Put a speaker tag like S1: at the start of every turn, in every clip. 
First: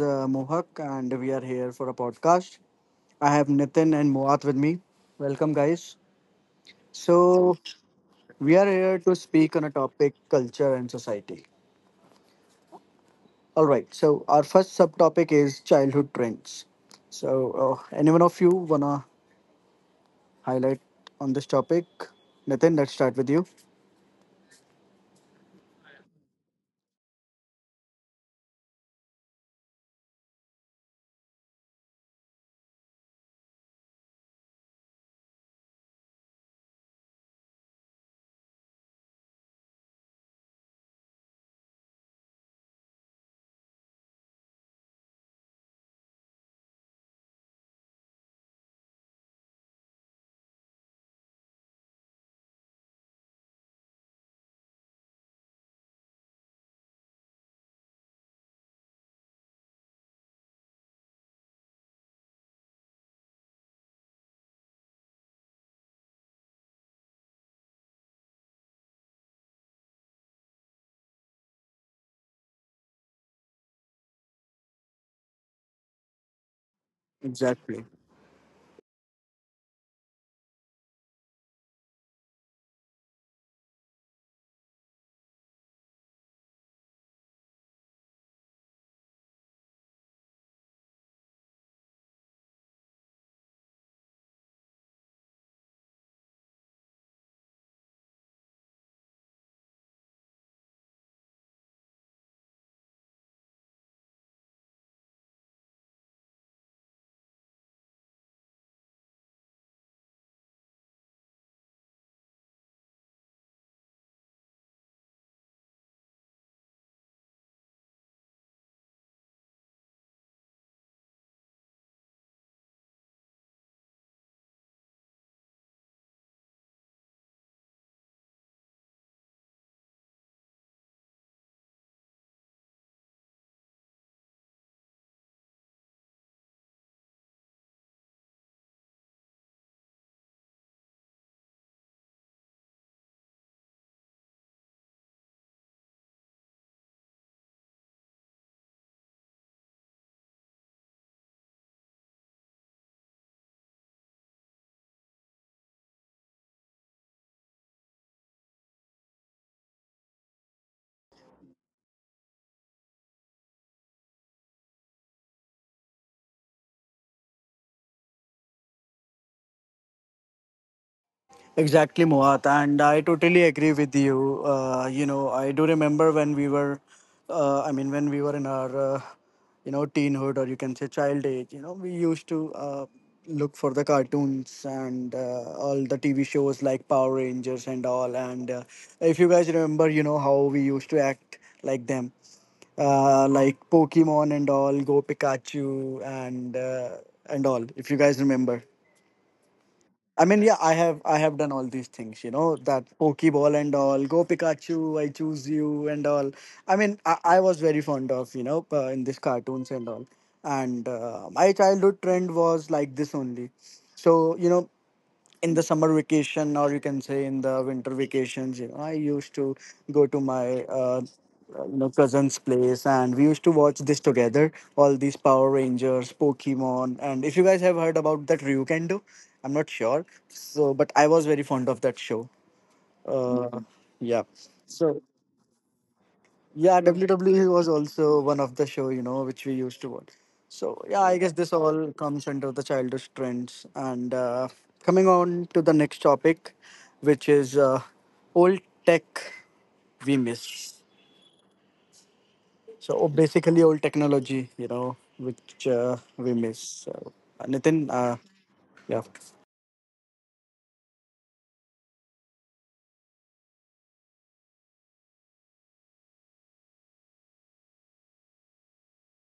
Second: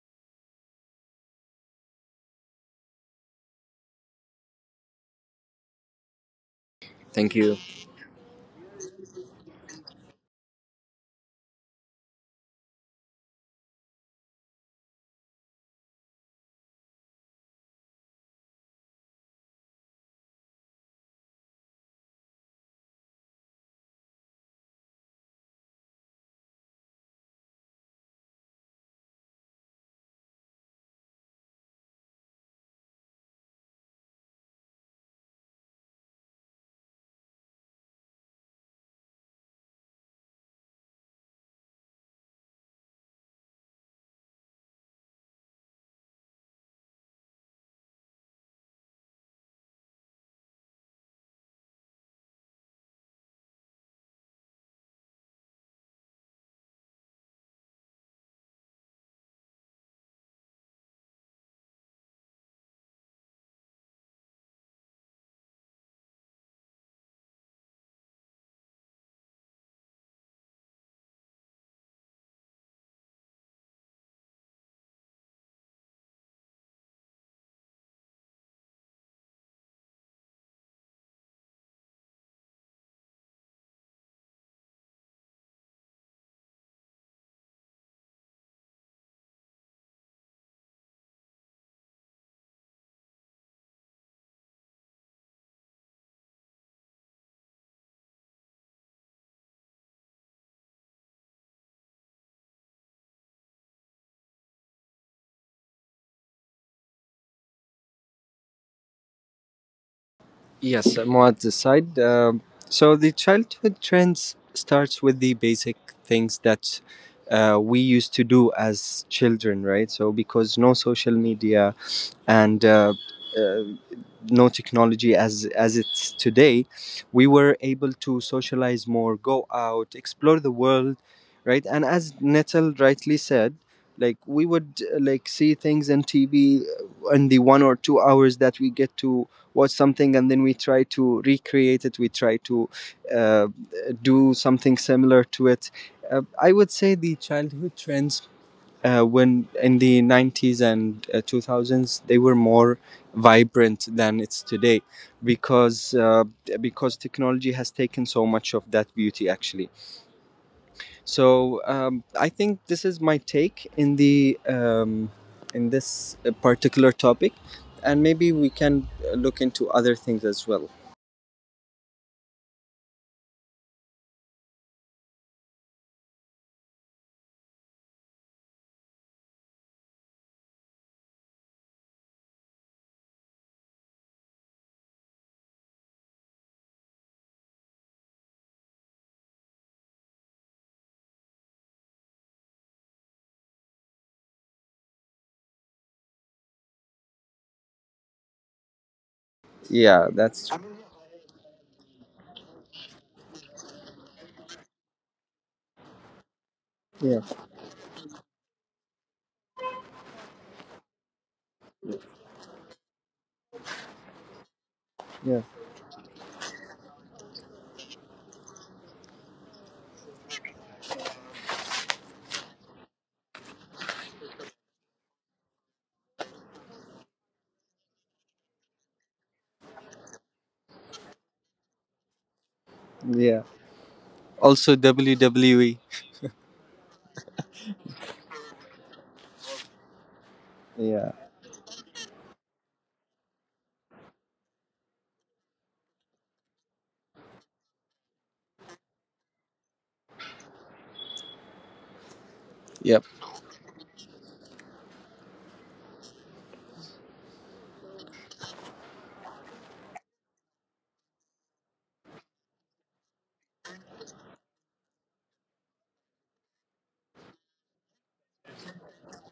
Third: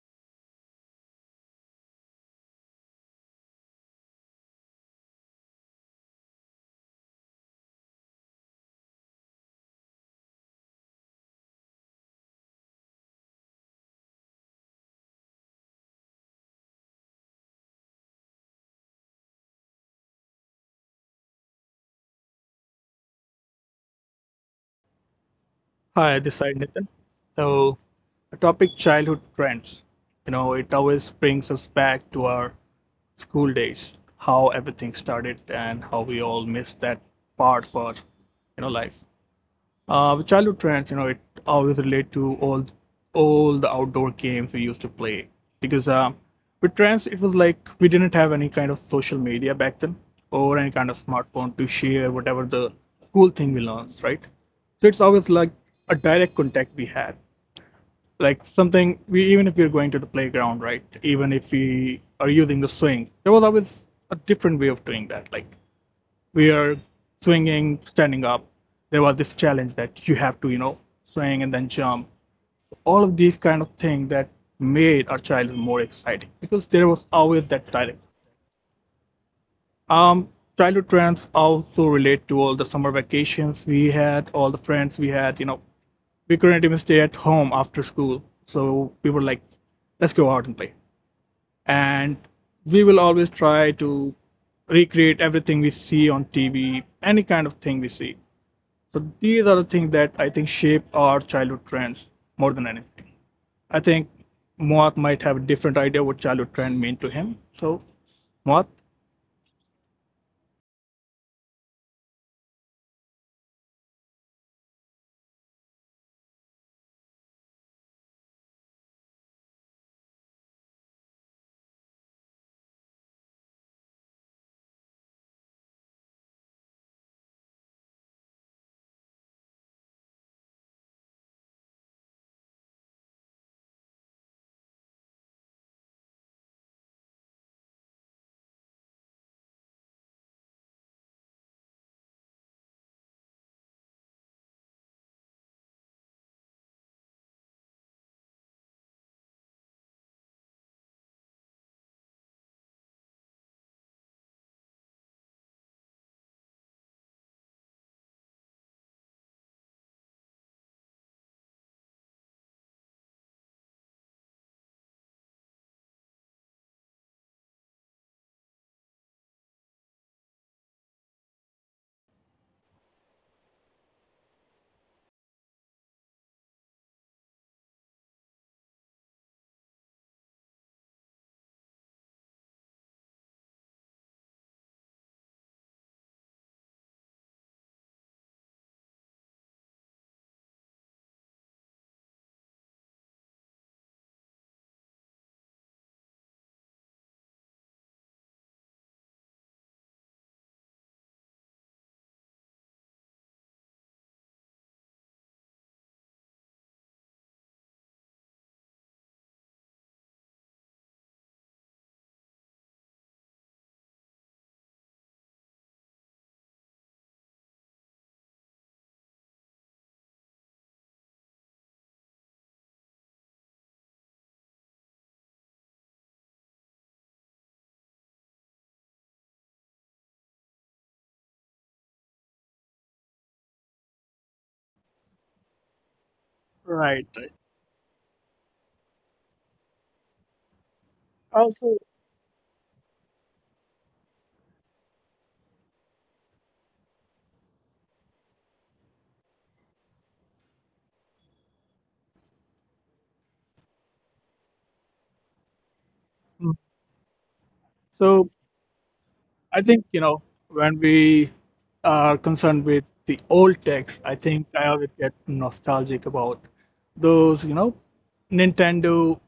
S1: Mohak and we are here for a podcast. I have Nitin and Moat with me. Welcome guys.
S2: Thank you.
S1: So, we are here to speak on a topic culture and society. All right. So, our first subtopic is childhood trends. So, anyone of you want to highlight on this topic? Nitin, let's start with you.
S3: Hi, this side Nathan. So, the topic childhood trends. You know, it always brings us back to our school days, how everything started, and how we all miss that part for life. With childhood trends, you know, it always relate to all the outdoor games we used to play because with trends, it was like we didn't have any kind of social media back then or any kind of smartphone to share whatever the cool thing we learned, right? So it's always like a direct contact we had, like something we, even if we're going to the playground, right? Even if we are using the swing, there was always a different way of doing that, like we are swinging, standing up. There was this challenge that you have to, you know, swing and then jump. All of these kind of things that made our childhood more exciting because there was always that
S1: Exactly.
S3: challenge. Um, childhood trends also relate to all the summer vacations we had, all the friends we had. You know, we couldn't even stay at home after school, so we were like, let's go out and play, and we will always try to recreate everything we see on TV, any kind of thing we see. So these are the things that I think shape our childhood trends more than anything. I think Moat might have a different idea what childhood trend mean to him. So Moat,
S2: Yes, Muad this side. So the childhood trends starts with the basic things that we used to do as children, right? So because no social media, and uh, no technology as it's today, we were able to socialize more, go out, explore the world, right? And as Nettle rightly said, like we would like see things in TV in the 1 or 2 hours that we get to watch something, and then we try to recreate it. We try to uh, do something similar to it. I would say the childhood trends when in the 90s and 2000s, they were more vibrant than it's today because technology has taken so much of that beauty actually. So I think this is my take in the in this particular topic, and maybe we can look into other things as well.
S1: Exactly, Moat, and I totally agree with you. I do remember when we were, I mean, when we were in our, teenhood or you can say child age. We used to look for the cartoons and all the TV shows like Power Rangers and all. And if you guys remember, you know how we used to act like them, like Pokemon and all, Go Pikachu and all. If you guys remember.
S2: yeah
S1: I mean,
S2: that's
S1: yeah, I have done all these things, that Pokeball and all, Go Pikachu, I choose you and all. I mean, I,
S2: Yeah.
S1: I was very fond of, in these cartoons and all. And my childhood trend was like this only. So,
S2: Yeah.
S1: in the summer vacation or you can say in the winter vacations, I used to go to my cousin's place, and we used to watch this together, all these Power Rangers, Pokemon, and if you guys have heard about that Ryukendo. I'm not sure, so, but I was very fond of that show.
S2: Yeah,
S1: Uh, yeah,
S2: also
S1: so
S2: WWE.
S1: yeah,
S3: right. Right.
S1: WWE was also one of the show, which we used to watch. So yeah,
S2: Yeah.
S1: I guess this
S3: Also,
S1: all comes under the childish trends. And coming on to the next topic, which is old tech we miss. So
S2: Yep.
S1: oh, basically, old technology, which we miss. So, Nitin,
S3: so
S1: yeah,
S3: I think you know when we are concerned with the old text, I think I always get nostalgic about those you know Nintendo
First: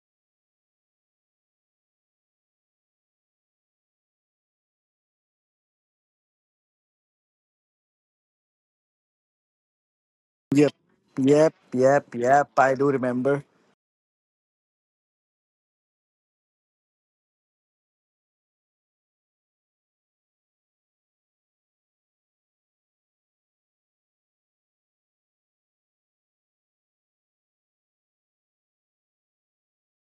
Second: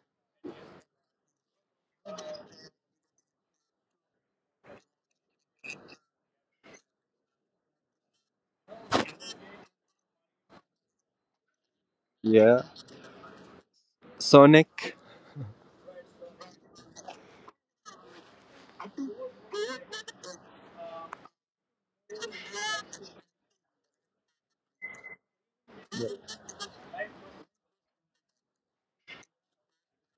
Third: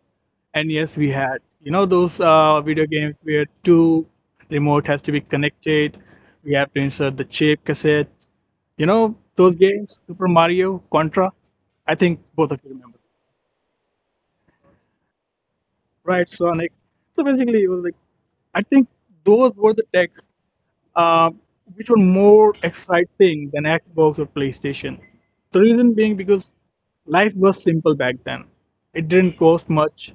S3: NES we had. You know those video games where two remote has to be connected. We have to insert the chip cassette. You know those games, Super
S1: yep,
S3: Mario, Contra.
S1: yep,
S3: I
S1: yep,
S3: think
S1: yep.
S3: both of
S2: Yeah.
S3: you
S1: I do
S3: remember,
S1: remember.
S2: Sonic.
S3: right? Sonic. So basically, it was like I think those were the texts uh, which were more exciting than Xbox or PlayStation. The reason being because life was simple back then. It didn't cost much.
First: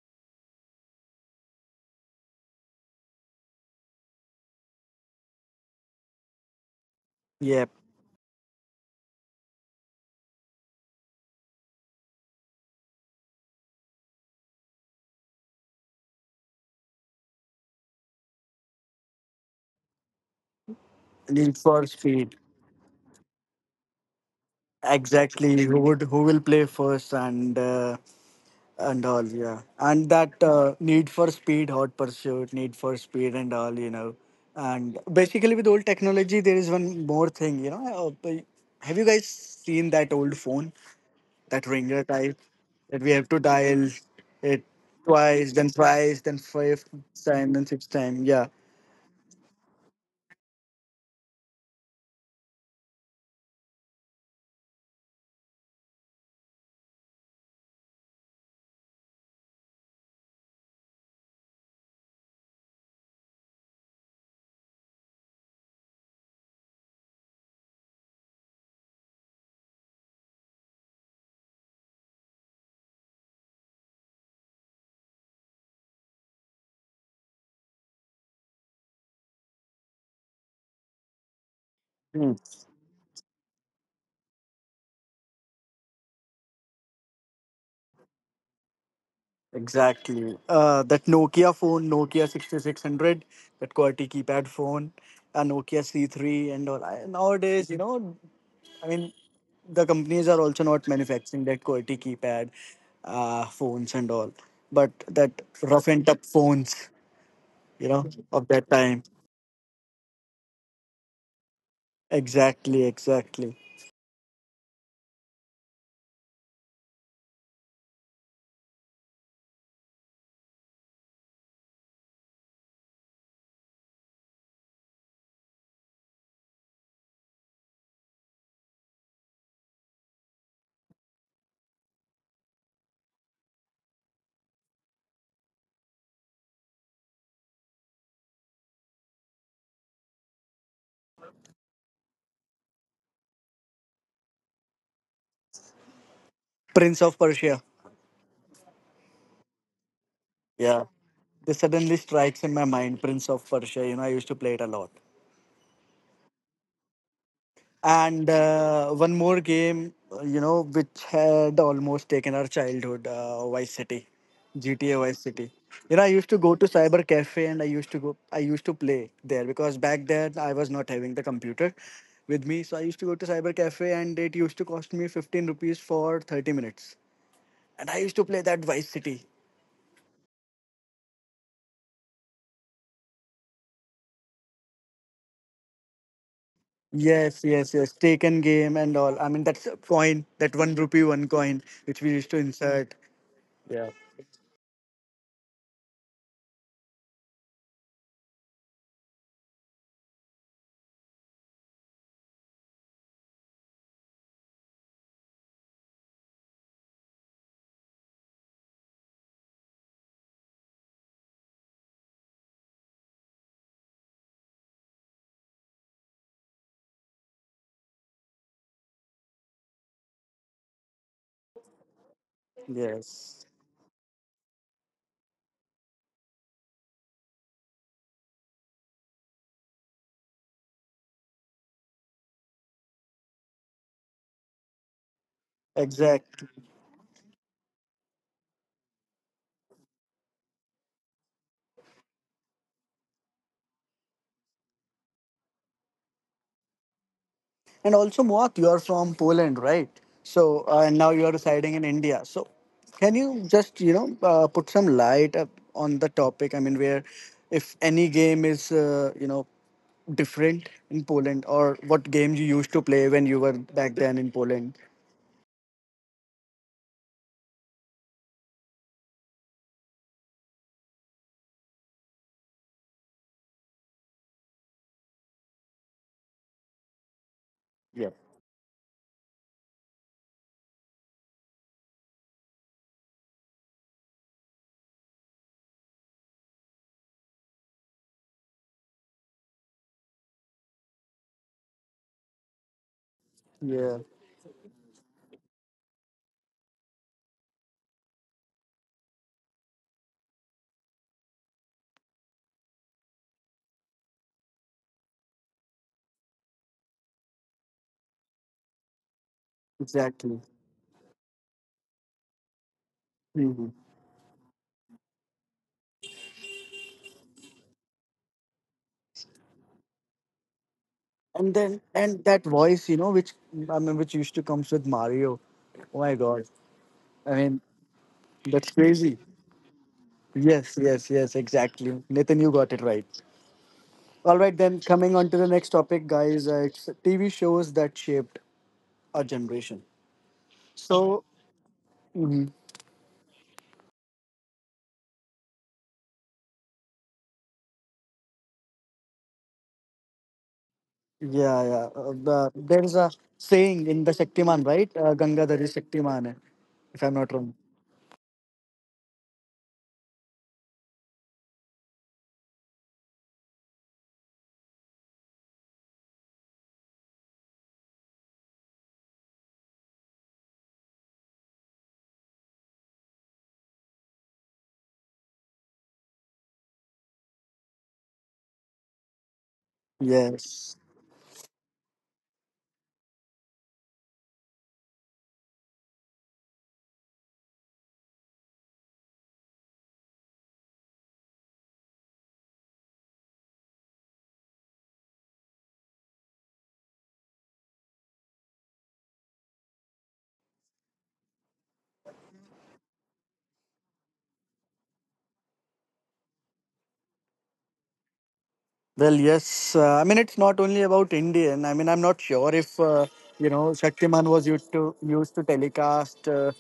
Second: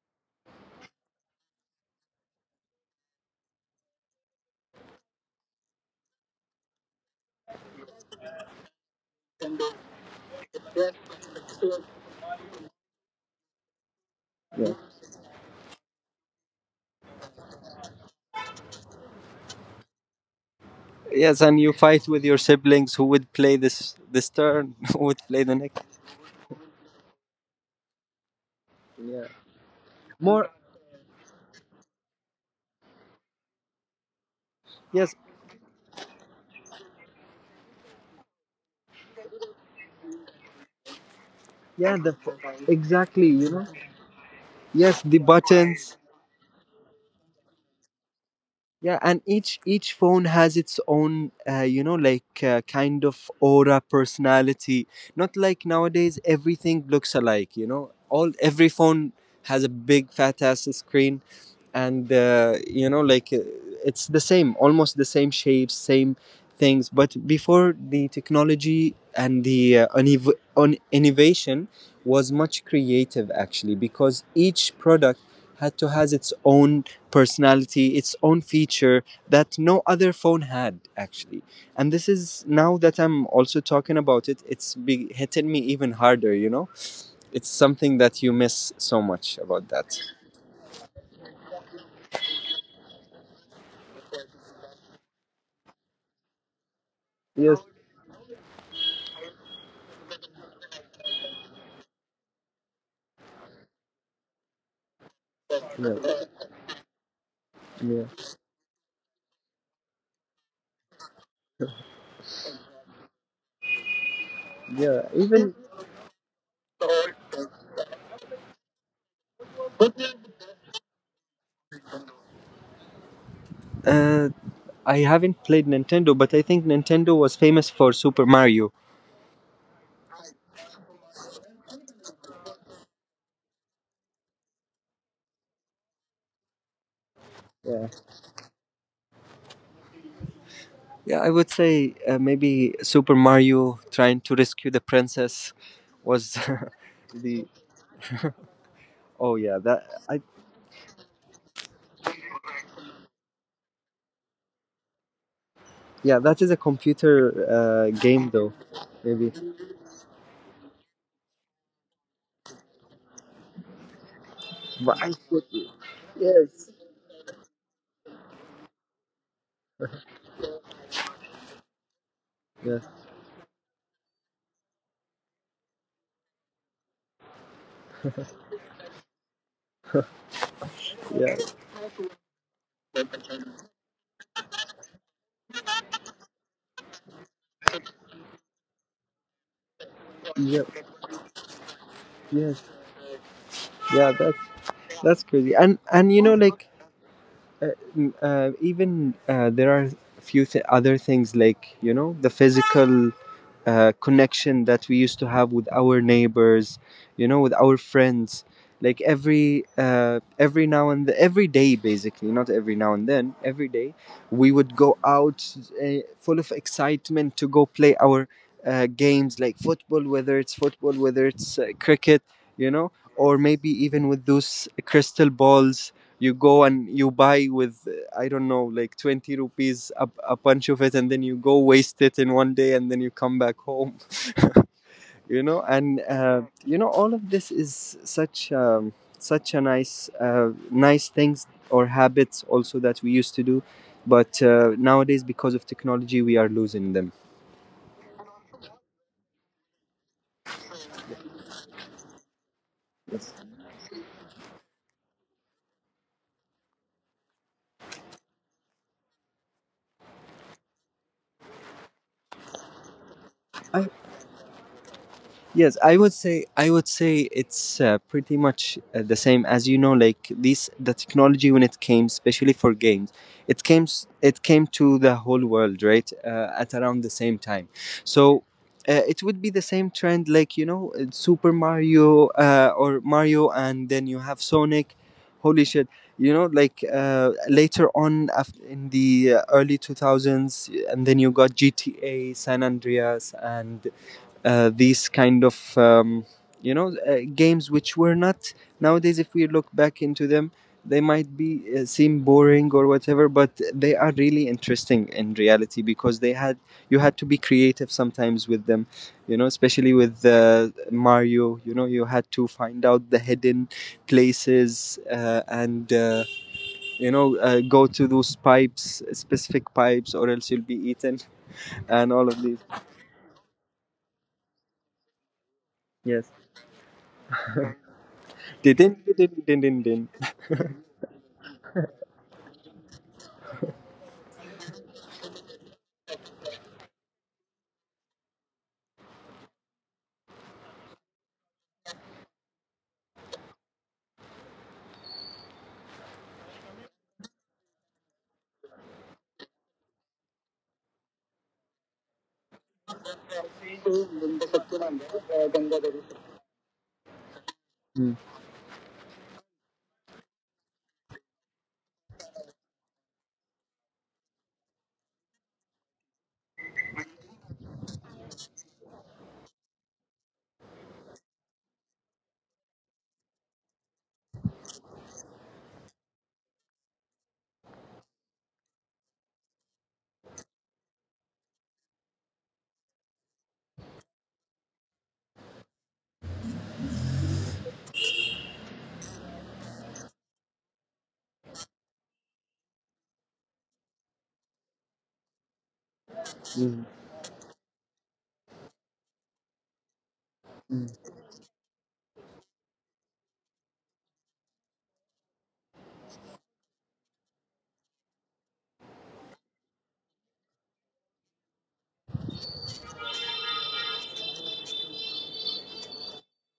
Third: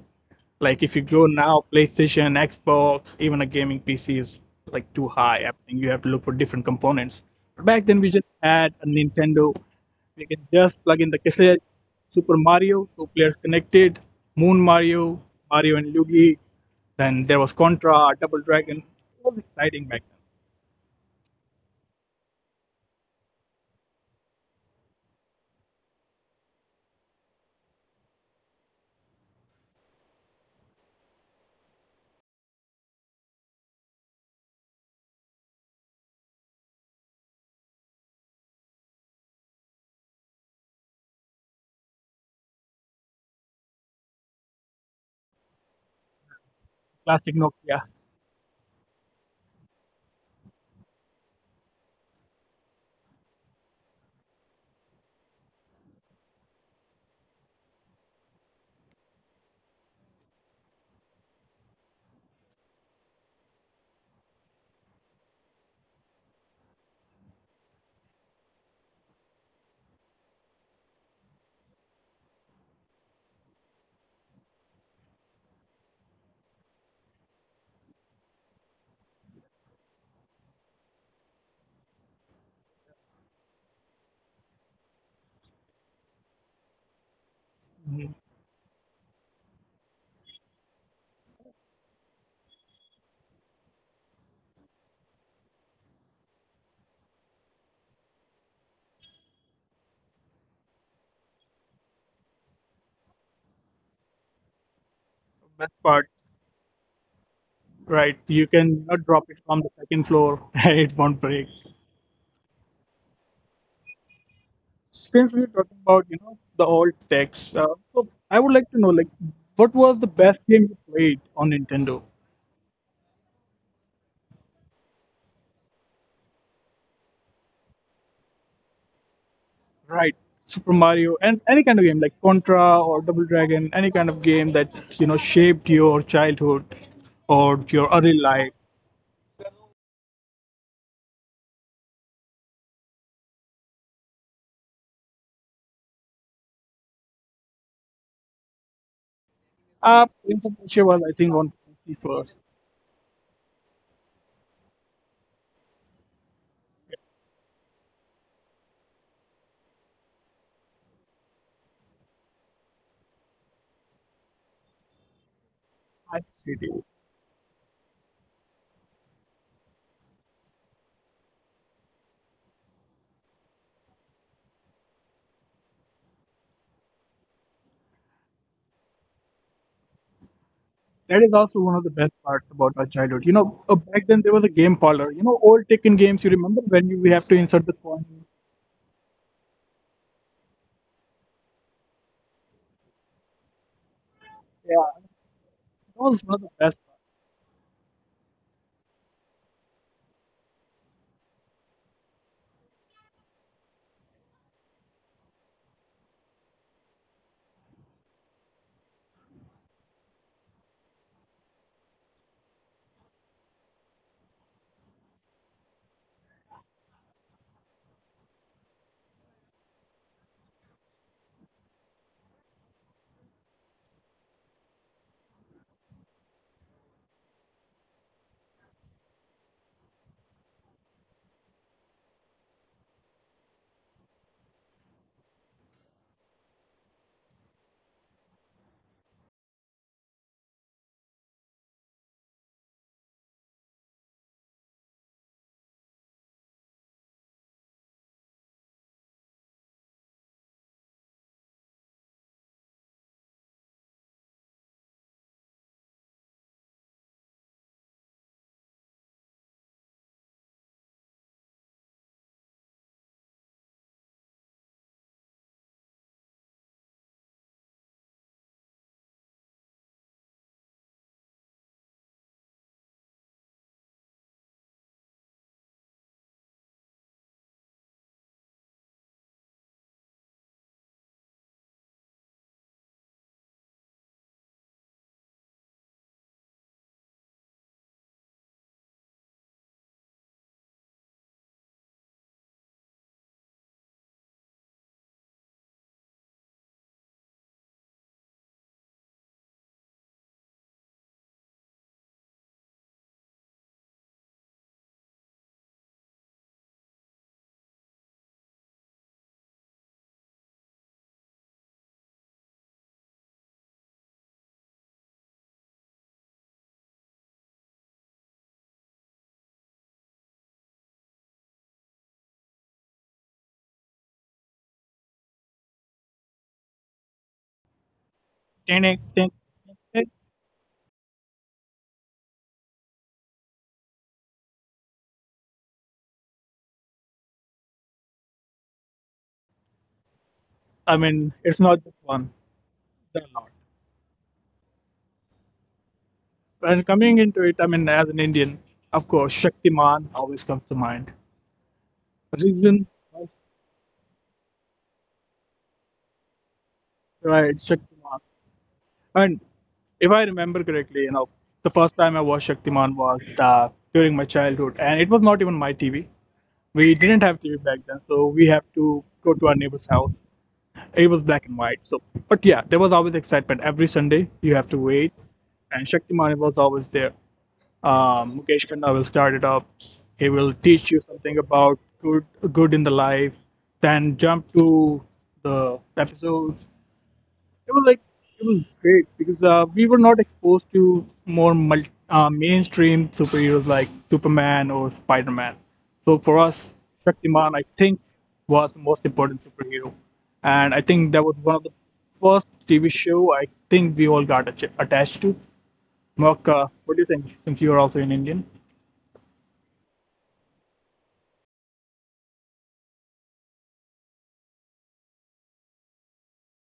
S3: Like if you go now, PlayStation, Xbox, even a gaming PC is like too high. I think you have to look for different components. But
S1: Yep,
S3: back then we just had a Nintendo. We could just plug in the cassette, Super Mario, two players connected, Moon
S2: Yeah.
S3: Mario, Mario and Luigi. Then there was Contra, Double Dragon. It was exciting back then.
S2: Yes,
S1: Need
S2: and you
S1: for
S2: fight with
S1: Speed.
S2: your siblings who would play this turn, who would play the
S1: Exactly. Who
S2: next.
S1: would who will play first and all,
S2: Yeah.
S1: yeah, and that,
S2: More.
S1: Need for Speed Hot Pursuit, Need for Speed, and all. And
S2: Yes,
S1: basically, with old technology, there is one more thing. Have you guys seen that old phone, that
S2: yeah,
S1: ringer
S2: the
S1: type, that we
S2: exactly,
S1: have to
S2: you know.
S1: dial it
S2: Yes, the
S1: twice, then
S2: buttons.
S1: thrice, then fifth
S3: Classic
S1: time, then
S3: Nokia.
S1: sixth time? Yeah,
S2: Yeah, and each phone has its own, you know, like kind of aura, personality. Not like nowadays, everything looks alike, you know, all every phone has a big fat ass screen, and you know, like it's the same, almost the same shapes, same things. But before, the technology and the innovation was much creative actually, because each product had to has its own personality, its own feature that no other phone had actually. And this is now that I'm also talking about it, it's hitting me even harder, you know? It's something
S3: Mhm.
S2: that you miss so much about that.
S1: exactly. That Nokia phone, Nokia 6600, that QWERTY keypad phone, a Nokia C3 and all. I,
S2: Yes.
S1: nowadays I mean, the companies are also not manufacturing that QWERTY keypad phones and all, but that
S3: Best
S1: rough and
S3: part,
S2: Yeah,
S1: tough phones, you
S2: yeah,
S1: know,
S3: right? You
S1: of that
S3: can not
S1: time.
S3: drop it from the second floor. It won't break.
S1: Exactly, exactly.
S2: yeah.
S3: Since we're
S2: Even
S3: talking about you know the old techs, so I would like to know like what was the best game you played on Nintendo?
S2: uh, I haven't played Nintendo, but I think Nintendo was famous for Super Mario.
S3: Right, Super Mario and any kind of game like Contra or Double Dragon, any kind of game that you know shaped your childhood or your
S2: Yeah,
S3: early life.
S2: yeah. I would say, maybe Super Mario trying to rescue the princess was
S1: Prince of
S2: the.
S1: Persia.
S2: Oh yeah, that I.
S3: Prince of Persia
S1: Yeah.
S3: was I think on
S1: This
S3: PC
S1: suddenly
S3: first.
S1: strikes in my mind, Prince of Persia. I used to play it a lot.
S2: Yeah, that is a computer game
S1: And
S2: though,
S1: uh, one
S2: maybe.
S1: more game, which had almost taken our childhood, Vice City, GTA
S2: But I
S1: Vice
S2: said
S1: City. I
S3: I
S1: used to
S3: see.
S1: go to
S2: yes,
S1: Cyber Cafe, and I used to play there because back then I was not having the computer with me. So I
S2: yes,
S1: used to go to Cyber Cafe, and it used to cost me 15 rupees for 30 minutes. And I used to play that Vice City.
S3: That is
S2: yeah,
S3: also one of the best parts about our childhood. You know, back then there was a game parlor. You know, old Tekken games. You remember when you, we have to
S1: Yes,
S3: insert the
S1: yes, yes.
S3: coin?
S1: Taken game and all. I mean, that's a coin, that
S2: yep,
S1: one rupee, one coin, which we used to
S2: yes,
S1: insert. Yeah.
S2: yeah. That's
S3: Yeah,
S2: that's crazy. And
S3: that
S2: and
S3: was
S2: you
S3: one
S2: know,
S3: of the
S2: like
S3: best parts.
S2: uh, even there are a few other things, like, you know, the physical connection that we used to have with our neighbors, you know, with our friends. Like every every day, basically. Not every now and then, every day, we would go out uh, full of excitement to go play our games like football, whether it's cricket, you know. Or
S1: Yes.
S2: maybe even with those crystal balls you go and you buy with, I don't know, like 20 rupees, a bunch of it, and then you go waste it in one day and then you come back home. You know, and
S1: Exact.
S2: you know, all of this is such such a nice nice things or habits also that we used to do, but nowadays, because of technology, we are losing them.
S1: And also, Moak, you are from Poland, right? So, and now you are residing in India. So, can
S2: Yes.
S1: you just, put some light up on the topic? I mean, where, if any game is, different in Poland, or what games you used to play when you were
S2: I
S1: back then in Poland?
S2: Yes, I would say, it's pretty much the same, as you know, like this. The technology, when it came, especially for games, it came to the whole world, right? At around the same time.
S1: Yeah,
S2: So it would be the same trend, like, you know, Super Mario or Mario, and then you have Sonic. Holy shit! You know, like later on, in the early 2000s, and then you got GTA San Andreas and
S1: yeah,
S2: these kind of you know, games which were not, nowadays if we look back into them, they might be seem boring or whatever, but they are really interesting in reality, because they had, you had to be creative sometimes with them, you know, especially with
S1: exactly.
S2: Mario. You know, you had to find out the
S1: Mhm.
S2: hidden places, and you know, go to those pipes, specific pipes, or else you'll be eaten,
S1: And then,
S2: and
S1: and
S2: all
S1: that
S2: of these.
S1: voice, which used to comes with Mario. Oh my
S2: Yes,
S1: God. I mean, that's
S3: Ten,
S2: din
S3: eight,
S2: din
S1: crazy.
S3: ten,
S2: din din din
S3: ten.
S2: din.
S1: Yes, yes, yes, exactly. Nathan, you got it right. All right, then coming on to the next topic, guys. It's TV shows that shaped our generation.
S3: I
S1: So,
S3: mean, it's not just one.
S1: mhm,
S3: There are a lot. And coming into it, I mean, as an Indian, of course, Shaktiman always comes to mind.
S1: yeah, yeah. Uh, the,
S3: Reason,
S1: there is a saying in the Shaktiman, right? Gangadhari Shaktiman, hai, if I'm not
S3: right?
S1: wrong.
S3: Shaktiman.
S2: Mm.
S3: I mean, if I remember correctly, you know, the first time I watched Shaktiman was during my childhood, and it was not even my TV. We didn't have TV back then, so we have to go to our neighbor's house. It was black and white, so but yeah, there was always excitement. Every Sunday, you have to wait, and Shaktiman was always there. Mukesh Khanna will start it up. He will
S1: Yes.
S3: teach you something about good in the life, then jump to the episodes. It was like it was great because we were not exposed to more mainstream superheroes like Superman or Spider Man. So for us, Shaktiman, I think, was the most important superhero, and I think that was one of the first TV show I think we all got attached to. Mark, what do you think? Since you are also an Indian,
S1: Well, yes. I mean, it's not only about Indian. I mean, I'm not sure if Shaktiman was used to telecast.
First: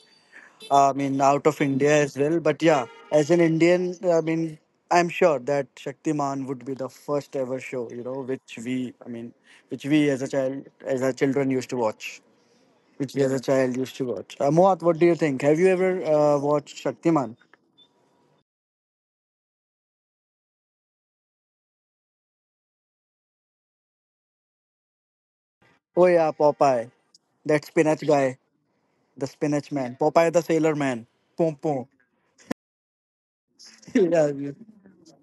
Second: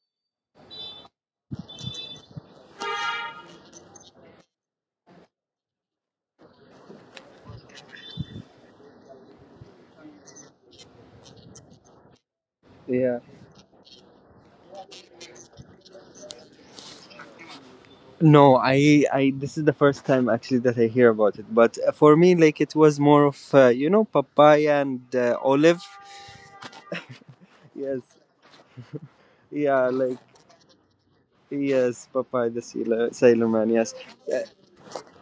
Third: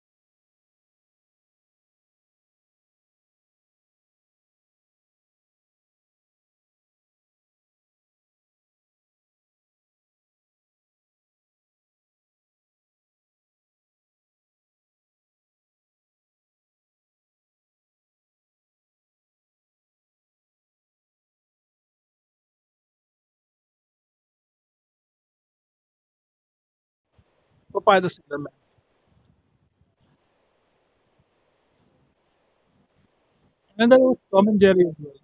S1: I mean, out of India as well. But yeah, as an Indian, I mean, I'm sure that Shaktiman would be the first ever show, which we as a child, as our children used to watch, which
S2: Yeah.
S1: we as a child used to watch. Moat, what do you think? Have you ever watched Shaktiman?
S2: No, this is the first time actually that I hear about it. But for me, like, it was more of, you know, papaya and olive.
S1: Oh yeah, Popeye, that
S3: Popeye
S2: Yes.
S1: spinach
S3: the Sailor
S1: guy,
S3: Man,
S1: the spinach
S2: Yeah.
S1: man,
S2: Like,
S1: Popeye the sailor man, Pom Pom.
S2: yes, papaya, the Sailor, Sailor Man.
S3: and
S2: Yes.
S3: there was
S1: Yeah,
S2: Uh,
S3: Tom and Jerry as well.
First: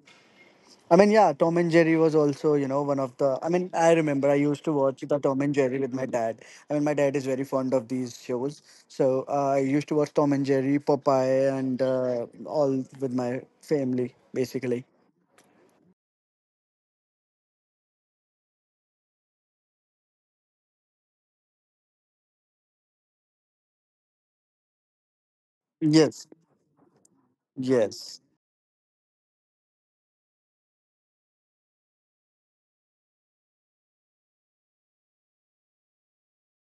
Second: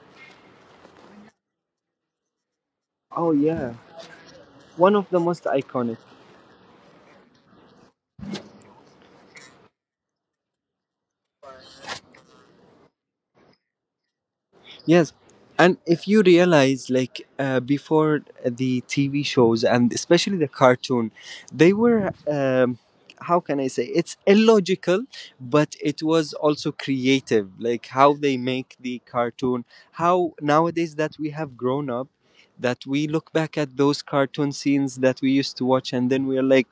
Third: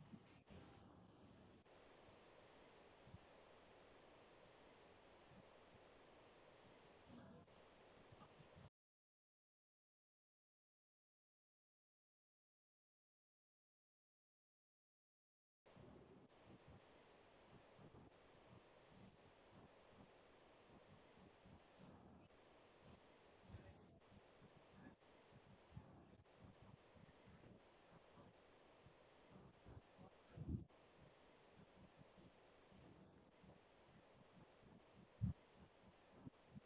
S1: I mean, yeah, Tom and Jerry was also, one of
S2: oh,
S1: the. I mean,
S2: yeah.
S1: I remember I used to
S2: One
S1: watch
S2: of the
S1: the Tom
S2: most
S1: and Jerry with
S2: iconic.
S1: my dad. I mean, my dad is very fond of these shows, so I used to watch Tom and Jerry, Popeye, and all with my family, basically.
S2: Yes. And if you realize, like, before the TV shows and especially the cartoon, they were, how can I say, it's illogical, but it
S1: Yes,
S2: was also creative. Like how
S1: yes,
S2: they make the cartoon, how nowadays, that we have grown up, that we look back at those cartoon scenes that we used to watch, and then we're like,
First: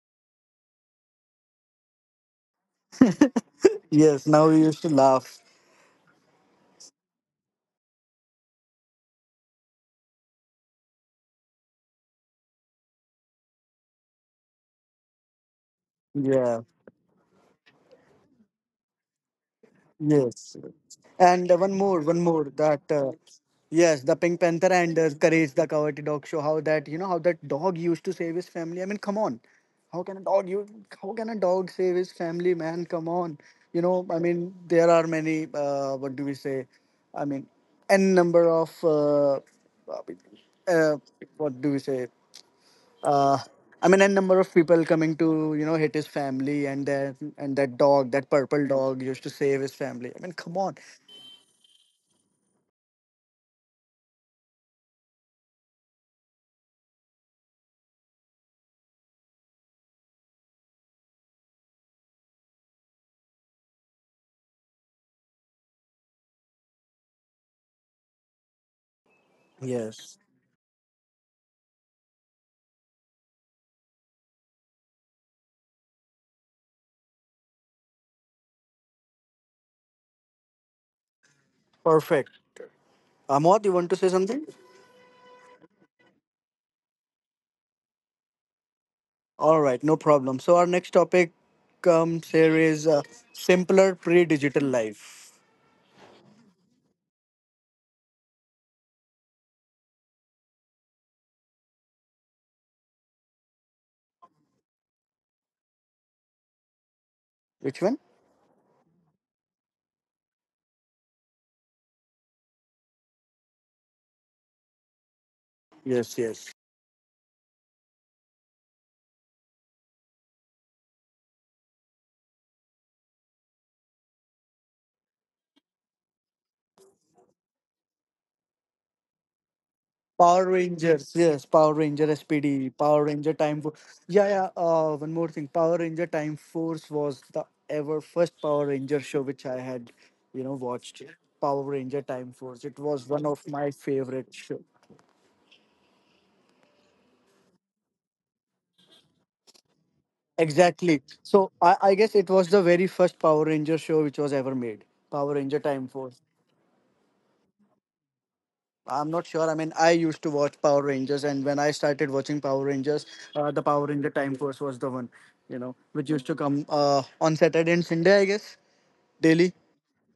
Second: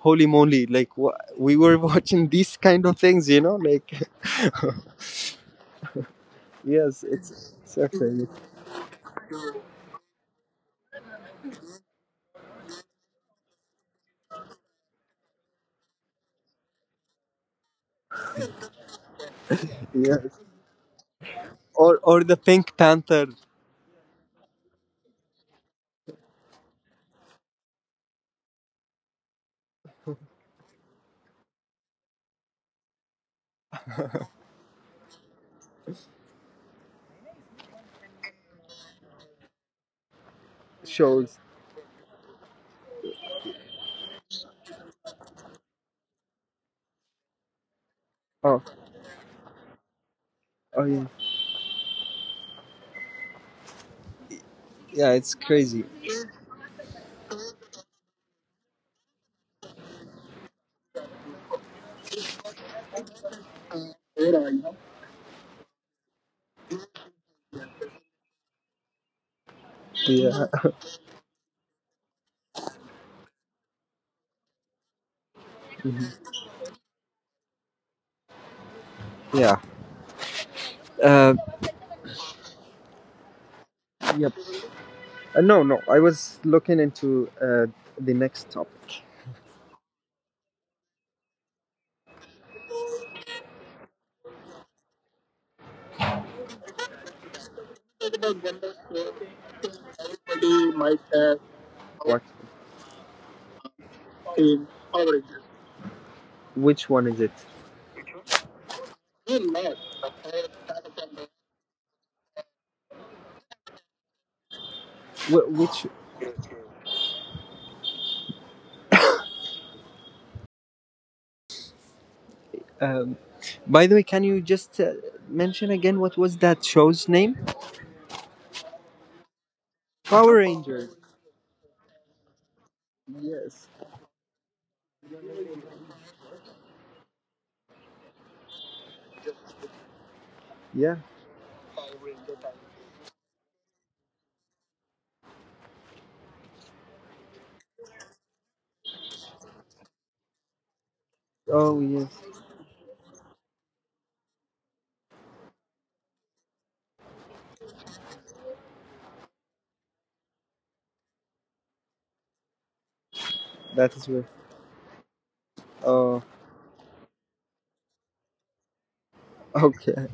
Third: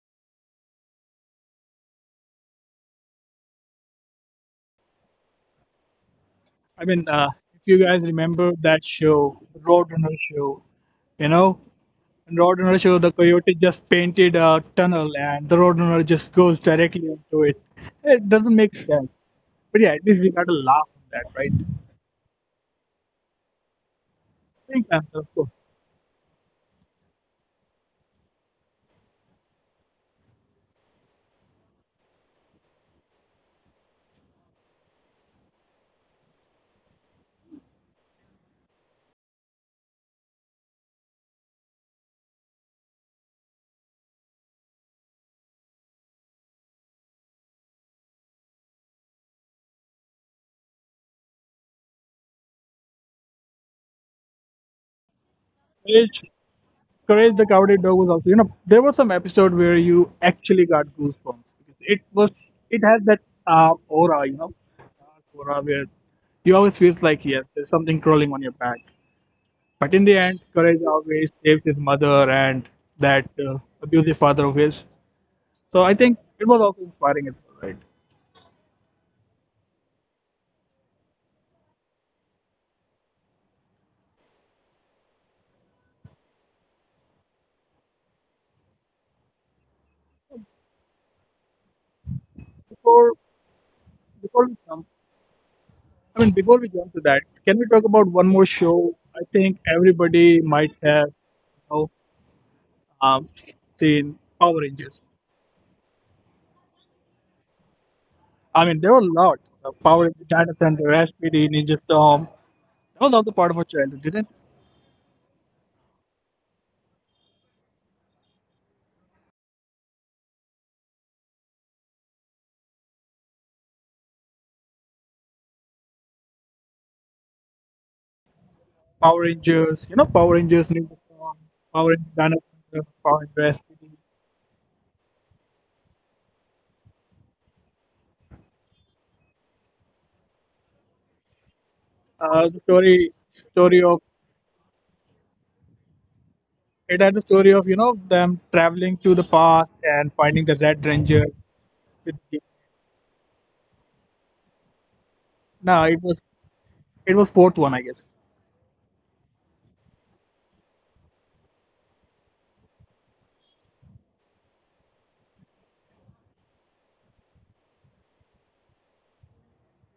S2: holy moly, like wha we were watching these kind of things, you know? Like,
S1: yes. Now we used to laugh.
S3: I
S2: yes,
S3: mean,
S2: it's
S3: if you guys
S2: certainly crazy.
S3: remember that show, the Roadrunner show, you know. And road runner, so the coyote just painted a tunnel, and the road runner just goes
S1: Yeah,
S3: directly into it. It doesn't make sense. But yeah, at
S2: Yeah.
S3: least we got to
S1: yes.
S3: laugh on that,
S1: And
S3: right?
S1: uh, one more, one
S2: Or the
S1: more
S2: Pink
S1: that,
S2: Panther
S1: yes, the Pink Panther,
S3: Think
S1: and
S3: and of course.
S1: Courage the Cowardly Dog show, how that, how that dog used to save his family. I mean, come on, how can a dog you how can a dog save his family, man? Come on. I mean, there are many. What do we say? I mean, n number of uh,
S2: shows.
S1: what do we say? Uh, I mean, n number of people coming to hit his family, and that dog, that
S2: Oh,
S1: purple dog, used to save his family. I mean, come on.
S2: oh yeah, yeah, it's crazy.
S3: Courage, Courage the Cowardly Dog was also, you know, there was some episode where you actually got goosebumps because it was, it has that aura, you know, dark aura where you always feel like, yes, there's something crawling on your back. But in the
S1: Yes.
S3: end,
S2: Yeah,
S3: Courage always saves his mother and that abusive father of his. So I think it was also inspiring as well, right?
S2: yeah. Uh,
S1: Perfect. Amod, you want to say
S2: yep.
S1: something?
S2: No, no. I was looking into the next topic.
S1: All right, no problem. So our next topic comes here is
S3: Before
S1: simpler
S3: we
S1: pre-digital
S3: jump,
S1: life.
S3: I mean before we jump to that, can we talk about one more show? I think everybody might have
S2: What?
S3: um, seen Power Rangers.
S2: Which one is it?
S1: Which one?
S3: I mean there were a lot. Power Rangers, Dino Thunder, SPD, Ninja Storm. That was also part of our childhood, didn't it?
S2: Which?
S1: Yes, yes.
S2: Um, by the way, can you just mention again what was that show's name?
S3: Power Rangers, you know,
S2: Power
S1: Power
S3: Power Rangers,
S2: Rangers.
S1: Rangers.
S3: Ninja
S1: Yes,
S3: Storm,
S1: Power Ranger
S3: Power Rangers, Dino
S1: SPD, Power
S3: Thunder,
S1: Ranger
S3: Power
S1: Time Force.
S3: Rangers SPD.
S1: Yeah, yeah. One more thing. Power Ranger Time Force was the ever first Power Ranger show which I had
S2: Yeah.
S1: watched. Power Ranger Time Force. It
S3: The
S1: was one
S3: story
S1: of my
S3: story of
S1: favorite show.
S3: it had the story of you know them traveling to the past and finding the
S1: Exactly.
S3: Red Ranger.
S1: So I,
S2: Oh
S1: I
S2: yes,
S1: guess it
S3: With
S1: was the
S3: the,
S1: very first Power Ranger show which was ever made. Power Ranger Time
S3: no,
S1: Force.
S3: it was fourth one, I guess.
S1: I'm not sure. I mean, I used to watch Power Rangers, and when I started watching Power Rangers, the Power
S2: that is
S1: Ranger
S2: where.
S1: Time Force was the one, which
S2: Oh,
S1: used to come on Saturday and Sunday, I guess, daily.
S2: okay.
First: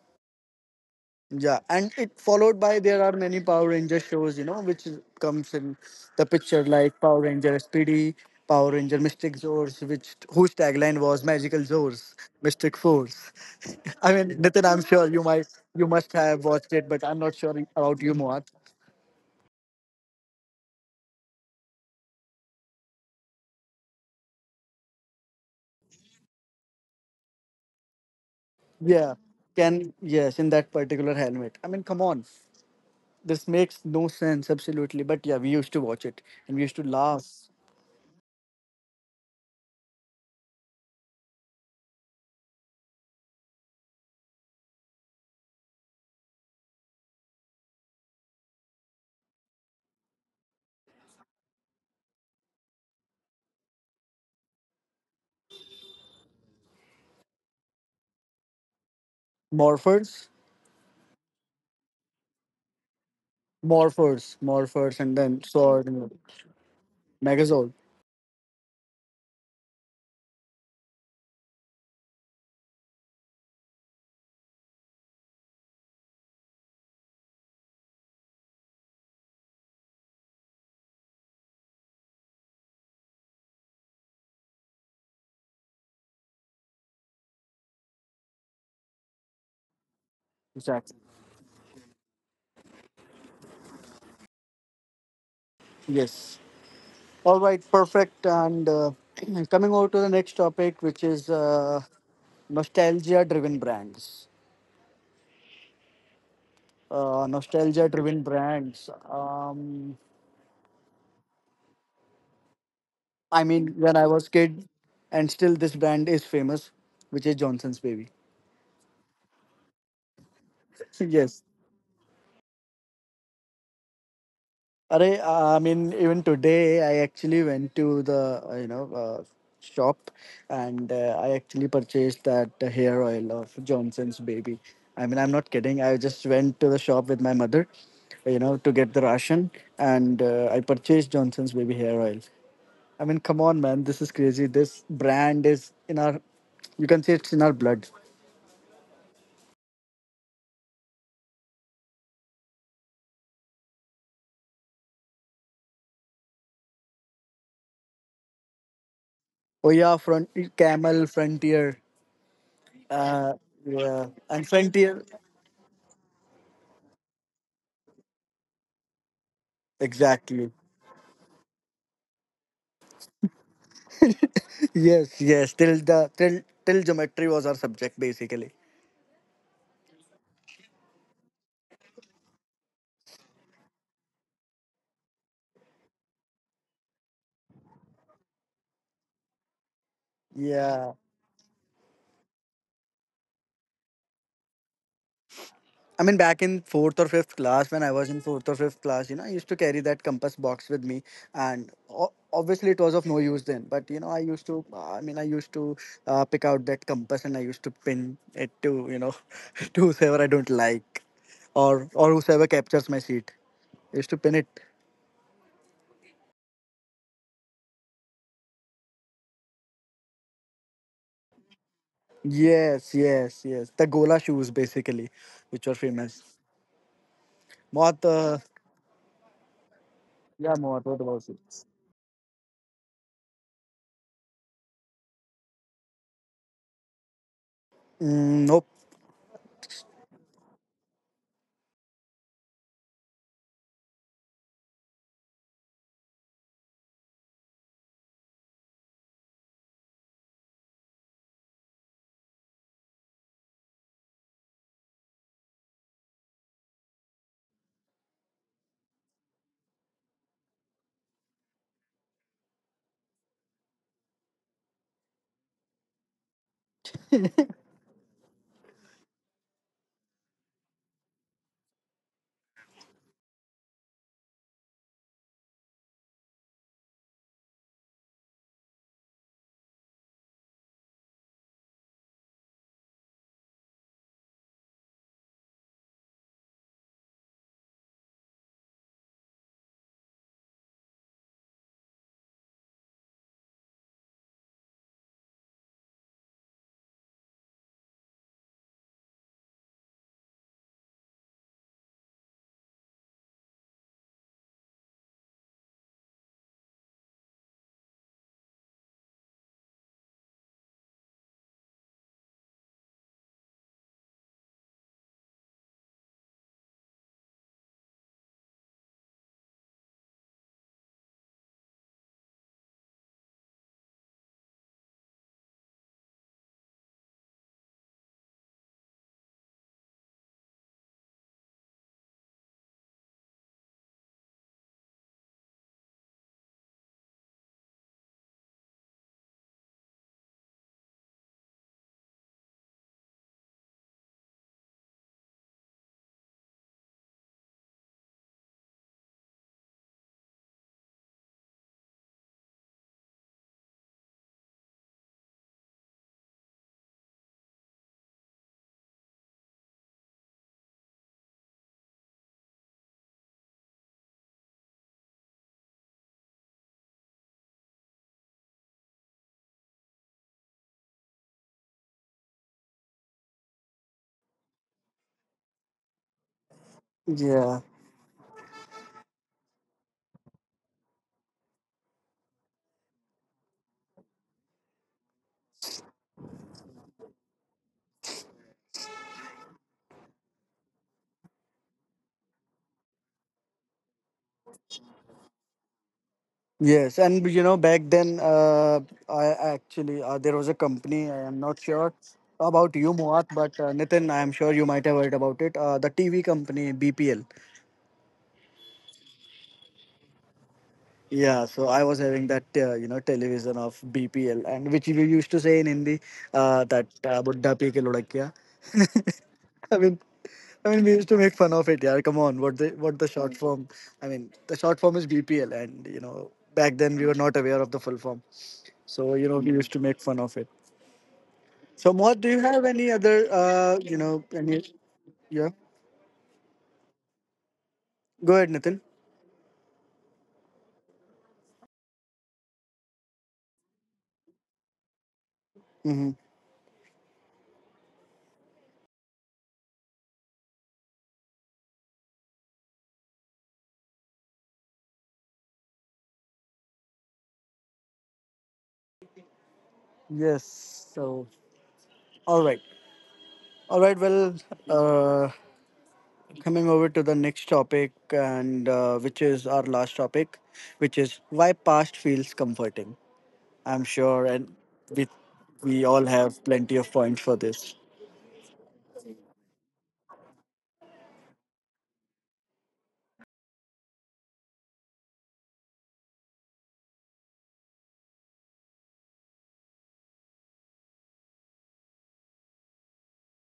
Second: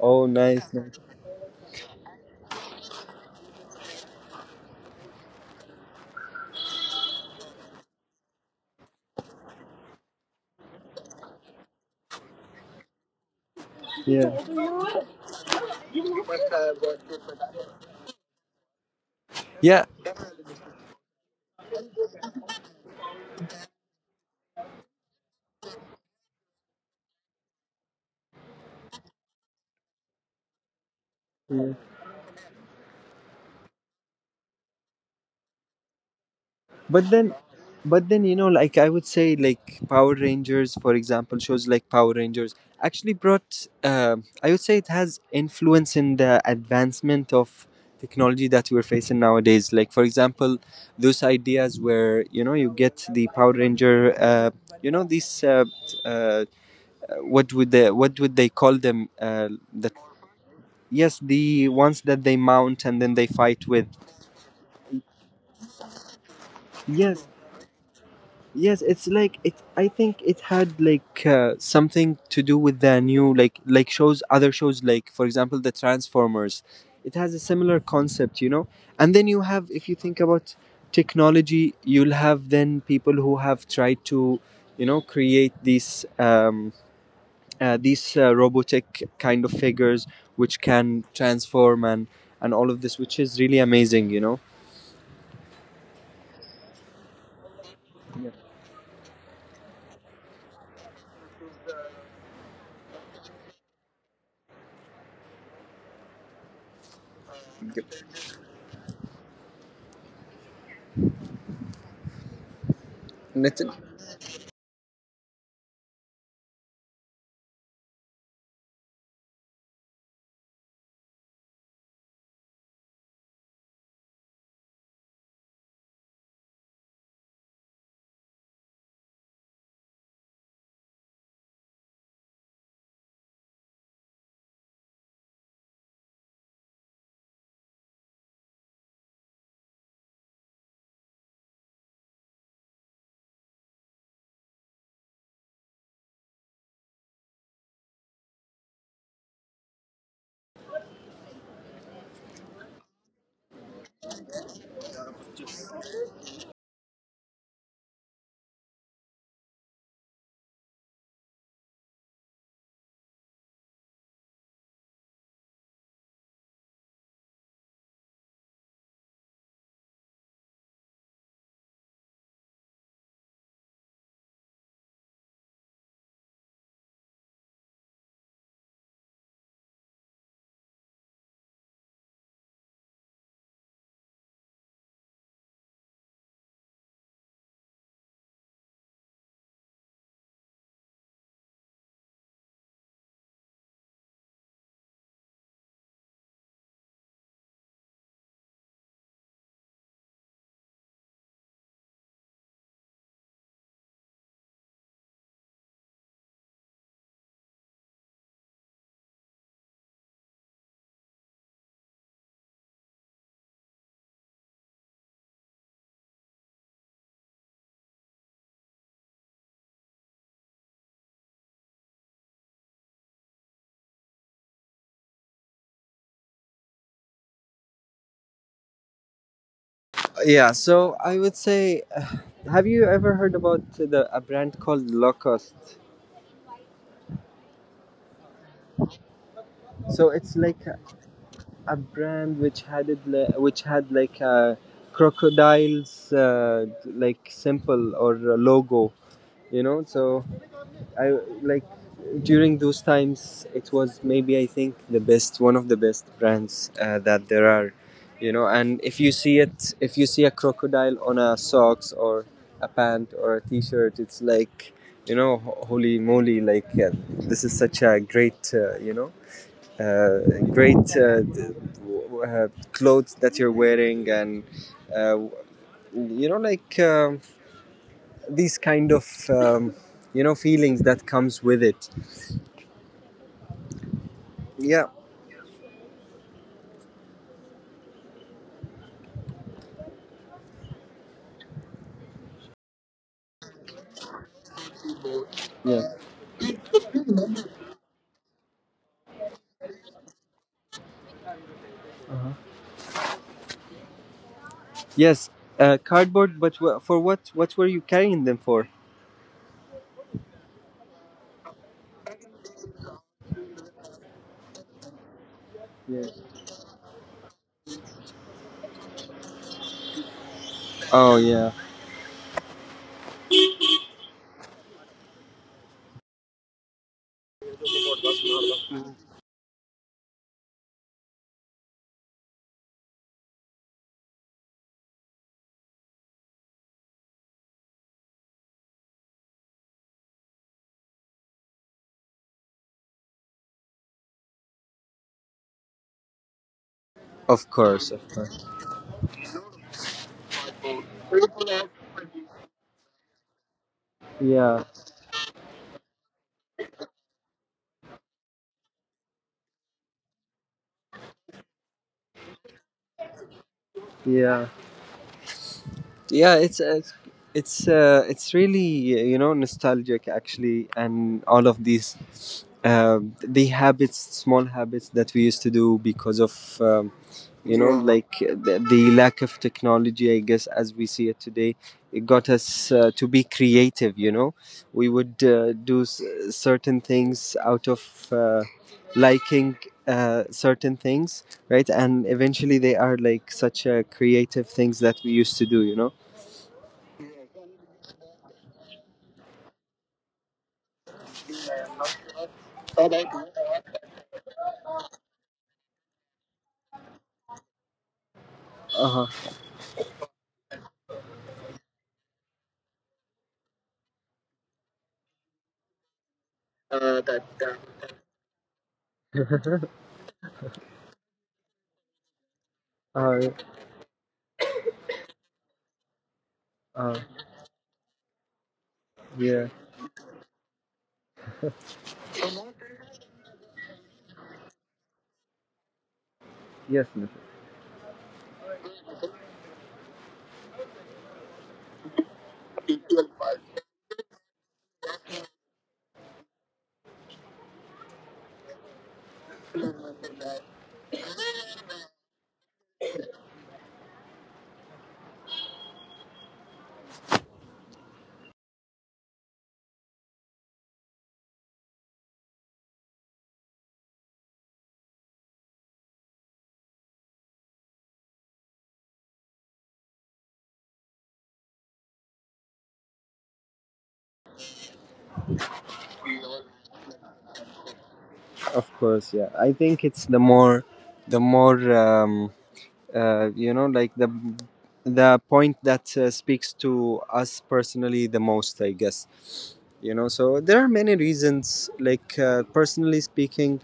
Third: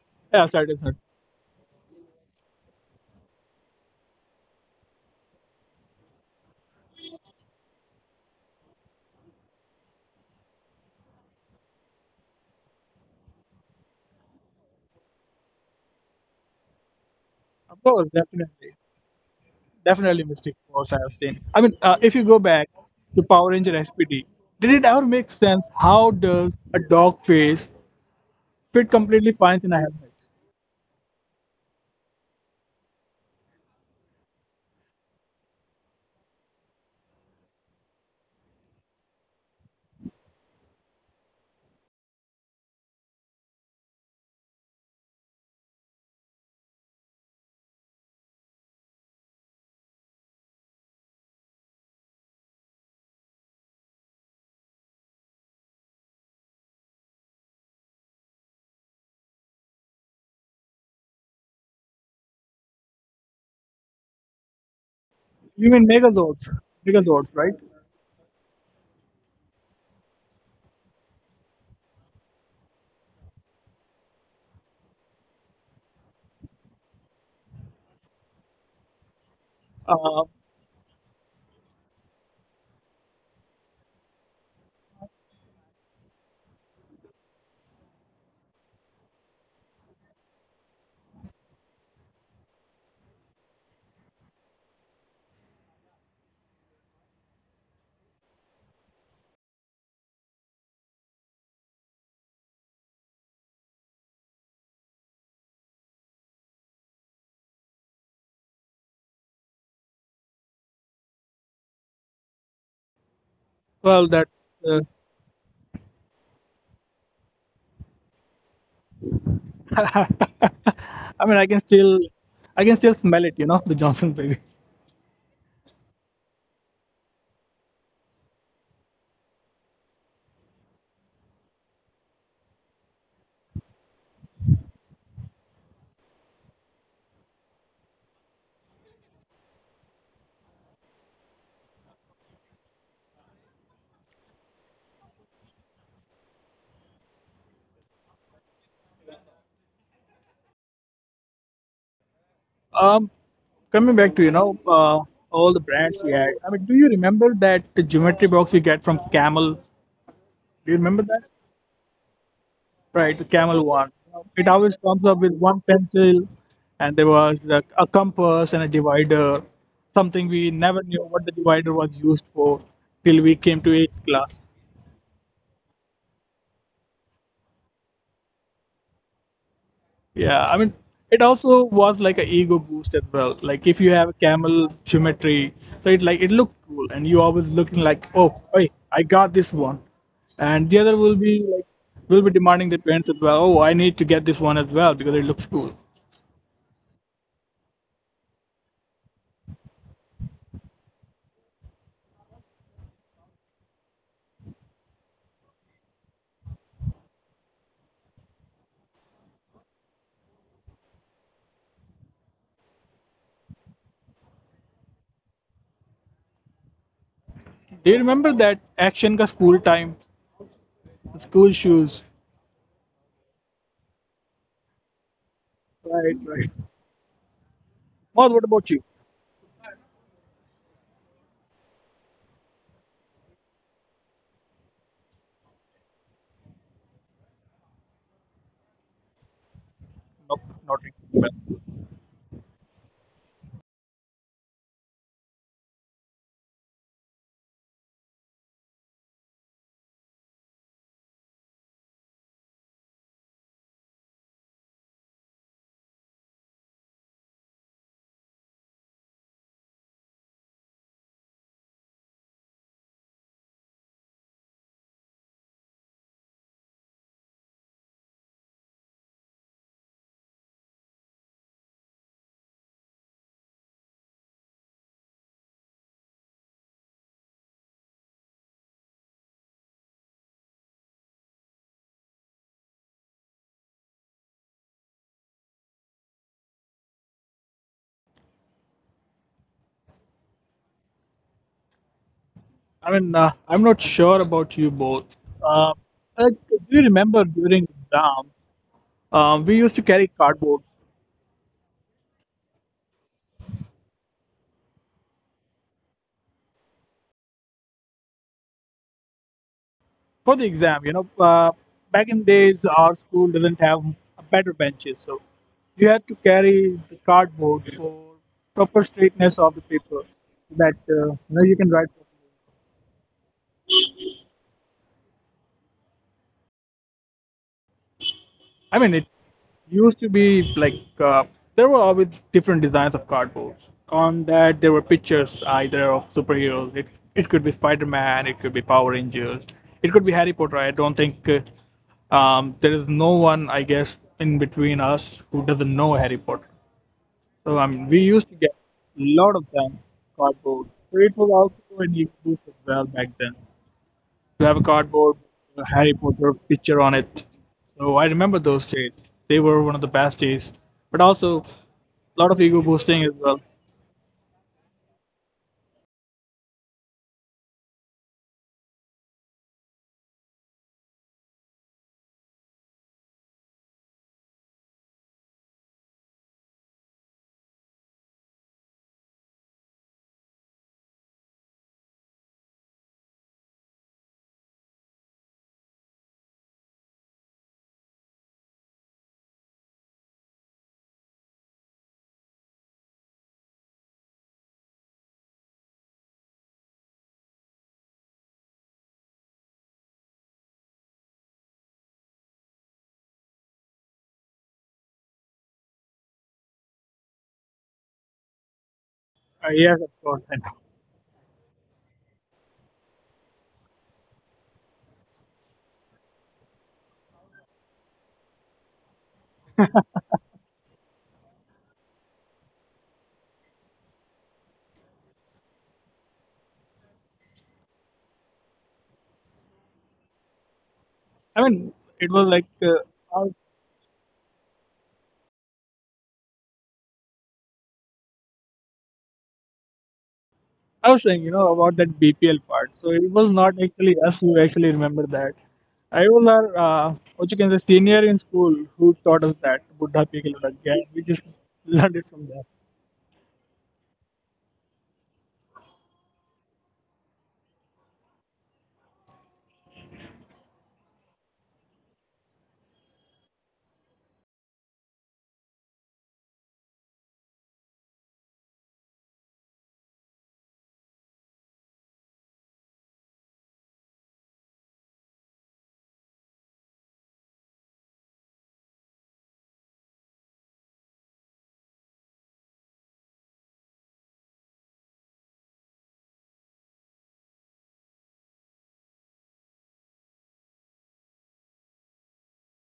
S2: Oh,
S3: Yeah,
S2: nice.
S3: Saturday night.
S2: Nice.
S1: Yeah, and it followed by, there are many Power Ranger shows, which comes in the picture, like Power Ranger SPD, Power Ranger Mystic Zords, which whose tagline was Magical Zords, Mystic Force. I mean,
S2: Yeah.
S1: Nathan, I'm sure you must have watched it, but I'm not sure
S3: Of course,
S1: about you, Moat.
S2: Yeah.
S3: definitely Mystic Force. I have seen. I mean, if you go back to Power Ranger SPD, did it ever make sense? How does a dog face fit
S1: Yeah,
S3: completely fine in a
S1: can
S3: helmet?
S1: yes, in that particular helmet. I mean, come on, this makes no sense absolutely. But yeah, we used to watch it, and we used to
S2: but then
S1: laugh.
S2: but then you know, like, I would say, like, Power Rangers, for example, shows like Power Rangers actually brought, I would say, it has influence in the advancement of technology that we're facing nowadays, like, for example, those ideas where, you know, you get the Power Ranger, you know, these, uh, what would they call them, the
S1: Morphers,
S2: yes, the ones that they mount and then they fight with.
S1: Morphers, and then
S3: You mean
S1: sword.
S3: Megazords? Megazords,
S2: Yes.
S3: right?
S1: Megazord.
S2: Yes, it's like it. I think it had like something to do with the new, like shows, other shows, like, for example, the Transformers. It has a similar concept, you know. And then you have, if you
S3: Uh,
S2: think about technology, you'll have then people who have tried to, you know, create these, these robotic kind of figures which
S1: Exactly.
S2: can transform and all of this, which is really amazing, you know.
S1: Yes. All right. Perfect. And coming over to the next topic, which is nostalgia-driven brands. Uh,
S2: Yep.
S1: nostalgia-driven brands. I
S2: Let,
S1: mean,
S3: well,
S1: when
S3: that
S1: I was
S3: uh,
S1: kid, and still this brand is famous, which is Johnson's Baby.
S3: I mean,
S1: Yes.
S3: I can still smell it. You know, the Johnson baby.
S1: Arey, I mean, even today, I actually went to the shop, and I actually purchased that hair oil of Johnson's Baby. I mean, I'm not kidding. I just went to the shop with my mother, to get the ration, and I purchased Johnson's Baby hair oil. I mean, come on, man, this is crazy. This brand is in our, you can say it's in our blood.
S3: Um, coming back to you know all the brands we had. I mean, do you remember that the geometry box we get from Camel? Do
S1: Oh yeah, front
S3: you remember
S1: Camel
S3: that?
S1: Frontier,
S3: Right, the
S1: uh,
S3: Camel one.
S1: yeah,
S3: It
S1: and
S3: always comes
S1: Frontier,
S3: up with one pencil, and there was a compass and a divider. Something we
S1: exactly.
S3: never knew what the divider was used for till we came to eighth class.
S1: Yes, yes. Till the till till geometry was our subject, basically.
S3: Yeah, I mean, it also was like a ego boost as well. Like if you have a camel symmetry, so it like it looked cool, and you always looking like, oh, hey, I got this one, and the other
S1: Yeah.
S3: will be like will be demanding the parents as well. Oh, I need to get this one as well because it looks cool.
S1: I mean, back in fourth or fifth class, when I was in fourth or fifth class, I used to carry that compass box with me, and obviously it was of no use then. But I used to pick out that compass, and I used to pin it to whoever I don't like, or whoever captures my seat. I used to pin it.
S3: Do you remember that action ka school time, school shoes?
S1: Yes, yes, yes. The Gola shoes basically, which were
S3: Right,
S1: famous.
S3: right.
S1: बहुत
S3: Well, what about you?
S2: yeah, so I would say, have you ever heard about the a brand called Lacoste?
S1: Mm, nope.
S2: So
S3: Nope,
S2: it's like
S3: not
S2: a
S3: really.
S2: brand which had it, which had like a crocodile's, like, symbol or a logo, you know. So I like, during those times, it was maybe, I think, the best, one of the best brands that there are, you know. And if you see it, if you see a crocodile on a socks or a pant or a t-shirt, it's like, you know, holy moly, like, yeah, this is such a great, you know uh, great d- w- w- clothes that you're wearing and uh, w- you know, like, these kind of, you know, feelings that comes with it. Yeah.
S3: I mean, I'm not sure about you both. Uh,
S2: Yeah.
S3: like, do you remember during exam? We used to carry cardboard
S2: Yes. Cardboard. But for what? What were you carrying them for?
S3: for the exam. You know, back in days, our school didn't have better benches, so you had
S2: Yeah.
S3: to carry the cardboard for proper straightness of the paper, that
S2: Oh
S3: you know you
S2: yeah.
S3: can write. I mean, it used to be like there were always different designs of cardboards. On that, there were pictures either of superheroes. It could be Spider Man. It could be Power Rangers. It could be Harry Potter. I don't think there is no one, I guess, in between us who doesn't know Harry Potter. So
S2: Of
S3: I mean, we
S2: course. Of
S3: used to get
S2: course.
S3: a lot of them cardboard. So it was also an ego boost as well back then to have a
S2: Yeah.
S3: cardboard Harry Potter picture on it. So I remember those days. They were one of the best days, but also a lot of ego boosting as well.
S2: Yeah. Yeah. It's it's really you know, nostalgic actually. And all of these, the habits, small habits that we used to do because of. You
S1: Yeah.
S2: know, like, the lack of technology, I guess, as we see it today, it got us to be creative, you know. We would certain things out of liking certain things, right? And eventually they are like such creative things that we used to do, you know.
S1: Yes. And back then, I actually there was a company. I am not sure about you, Moat, but Nitin, I am sure you might have heard about it. The TV company BPL.
S2: Uh-huh.
S3: Yes, of course. And,
S1: Yeah, so I was having that television of BPL, and which we used to say in Hindi, that, बुड्ढा पी के लुढ़क गया. I mean, I mean we used to make fun of it. Yeah, come on, what the
S2: uh,
S1: short form? I mean, the short form is BPL, and you know back
S2: uh,
S1: then we were not aware of the full form, so you know
S2: yeah.
S1: we used to make fun of it. So, Mohit, do
S3: I
S1: you have
S3: mean,
S1: any
S3: it was
S1: other
S3: like
S1: you
S3: I,
S1: know
S3: was,
S1: any yeah?
S2: Yes, Nifal.
S1: Go ahead, Nitin.
S3: I was saying, you know, about that BPL part. So it was not actually us who actually
S1: Mm-hmm.
S3: remember that. I was our what you can say senior in school who taught us that Buddha Pigalada gang. We just learned it from there.
S1: Yes. So, all right, all right. Well, uh, coming over to the next topic, and which is our last topic, which is why past feels comforting. I'm sure, and we we all have plenty of points for this.
S2: Of course, yeah, I think it's the more, you know, like, the point that speaks to us personally the most, I guess, you know. So there are many reasons, like, personally speaking,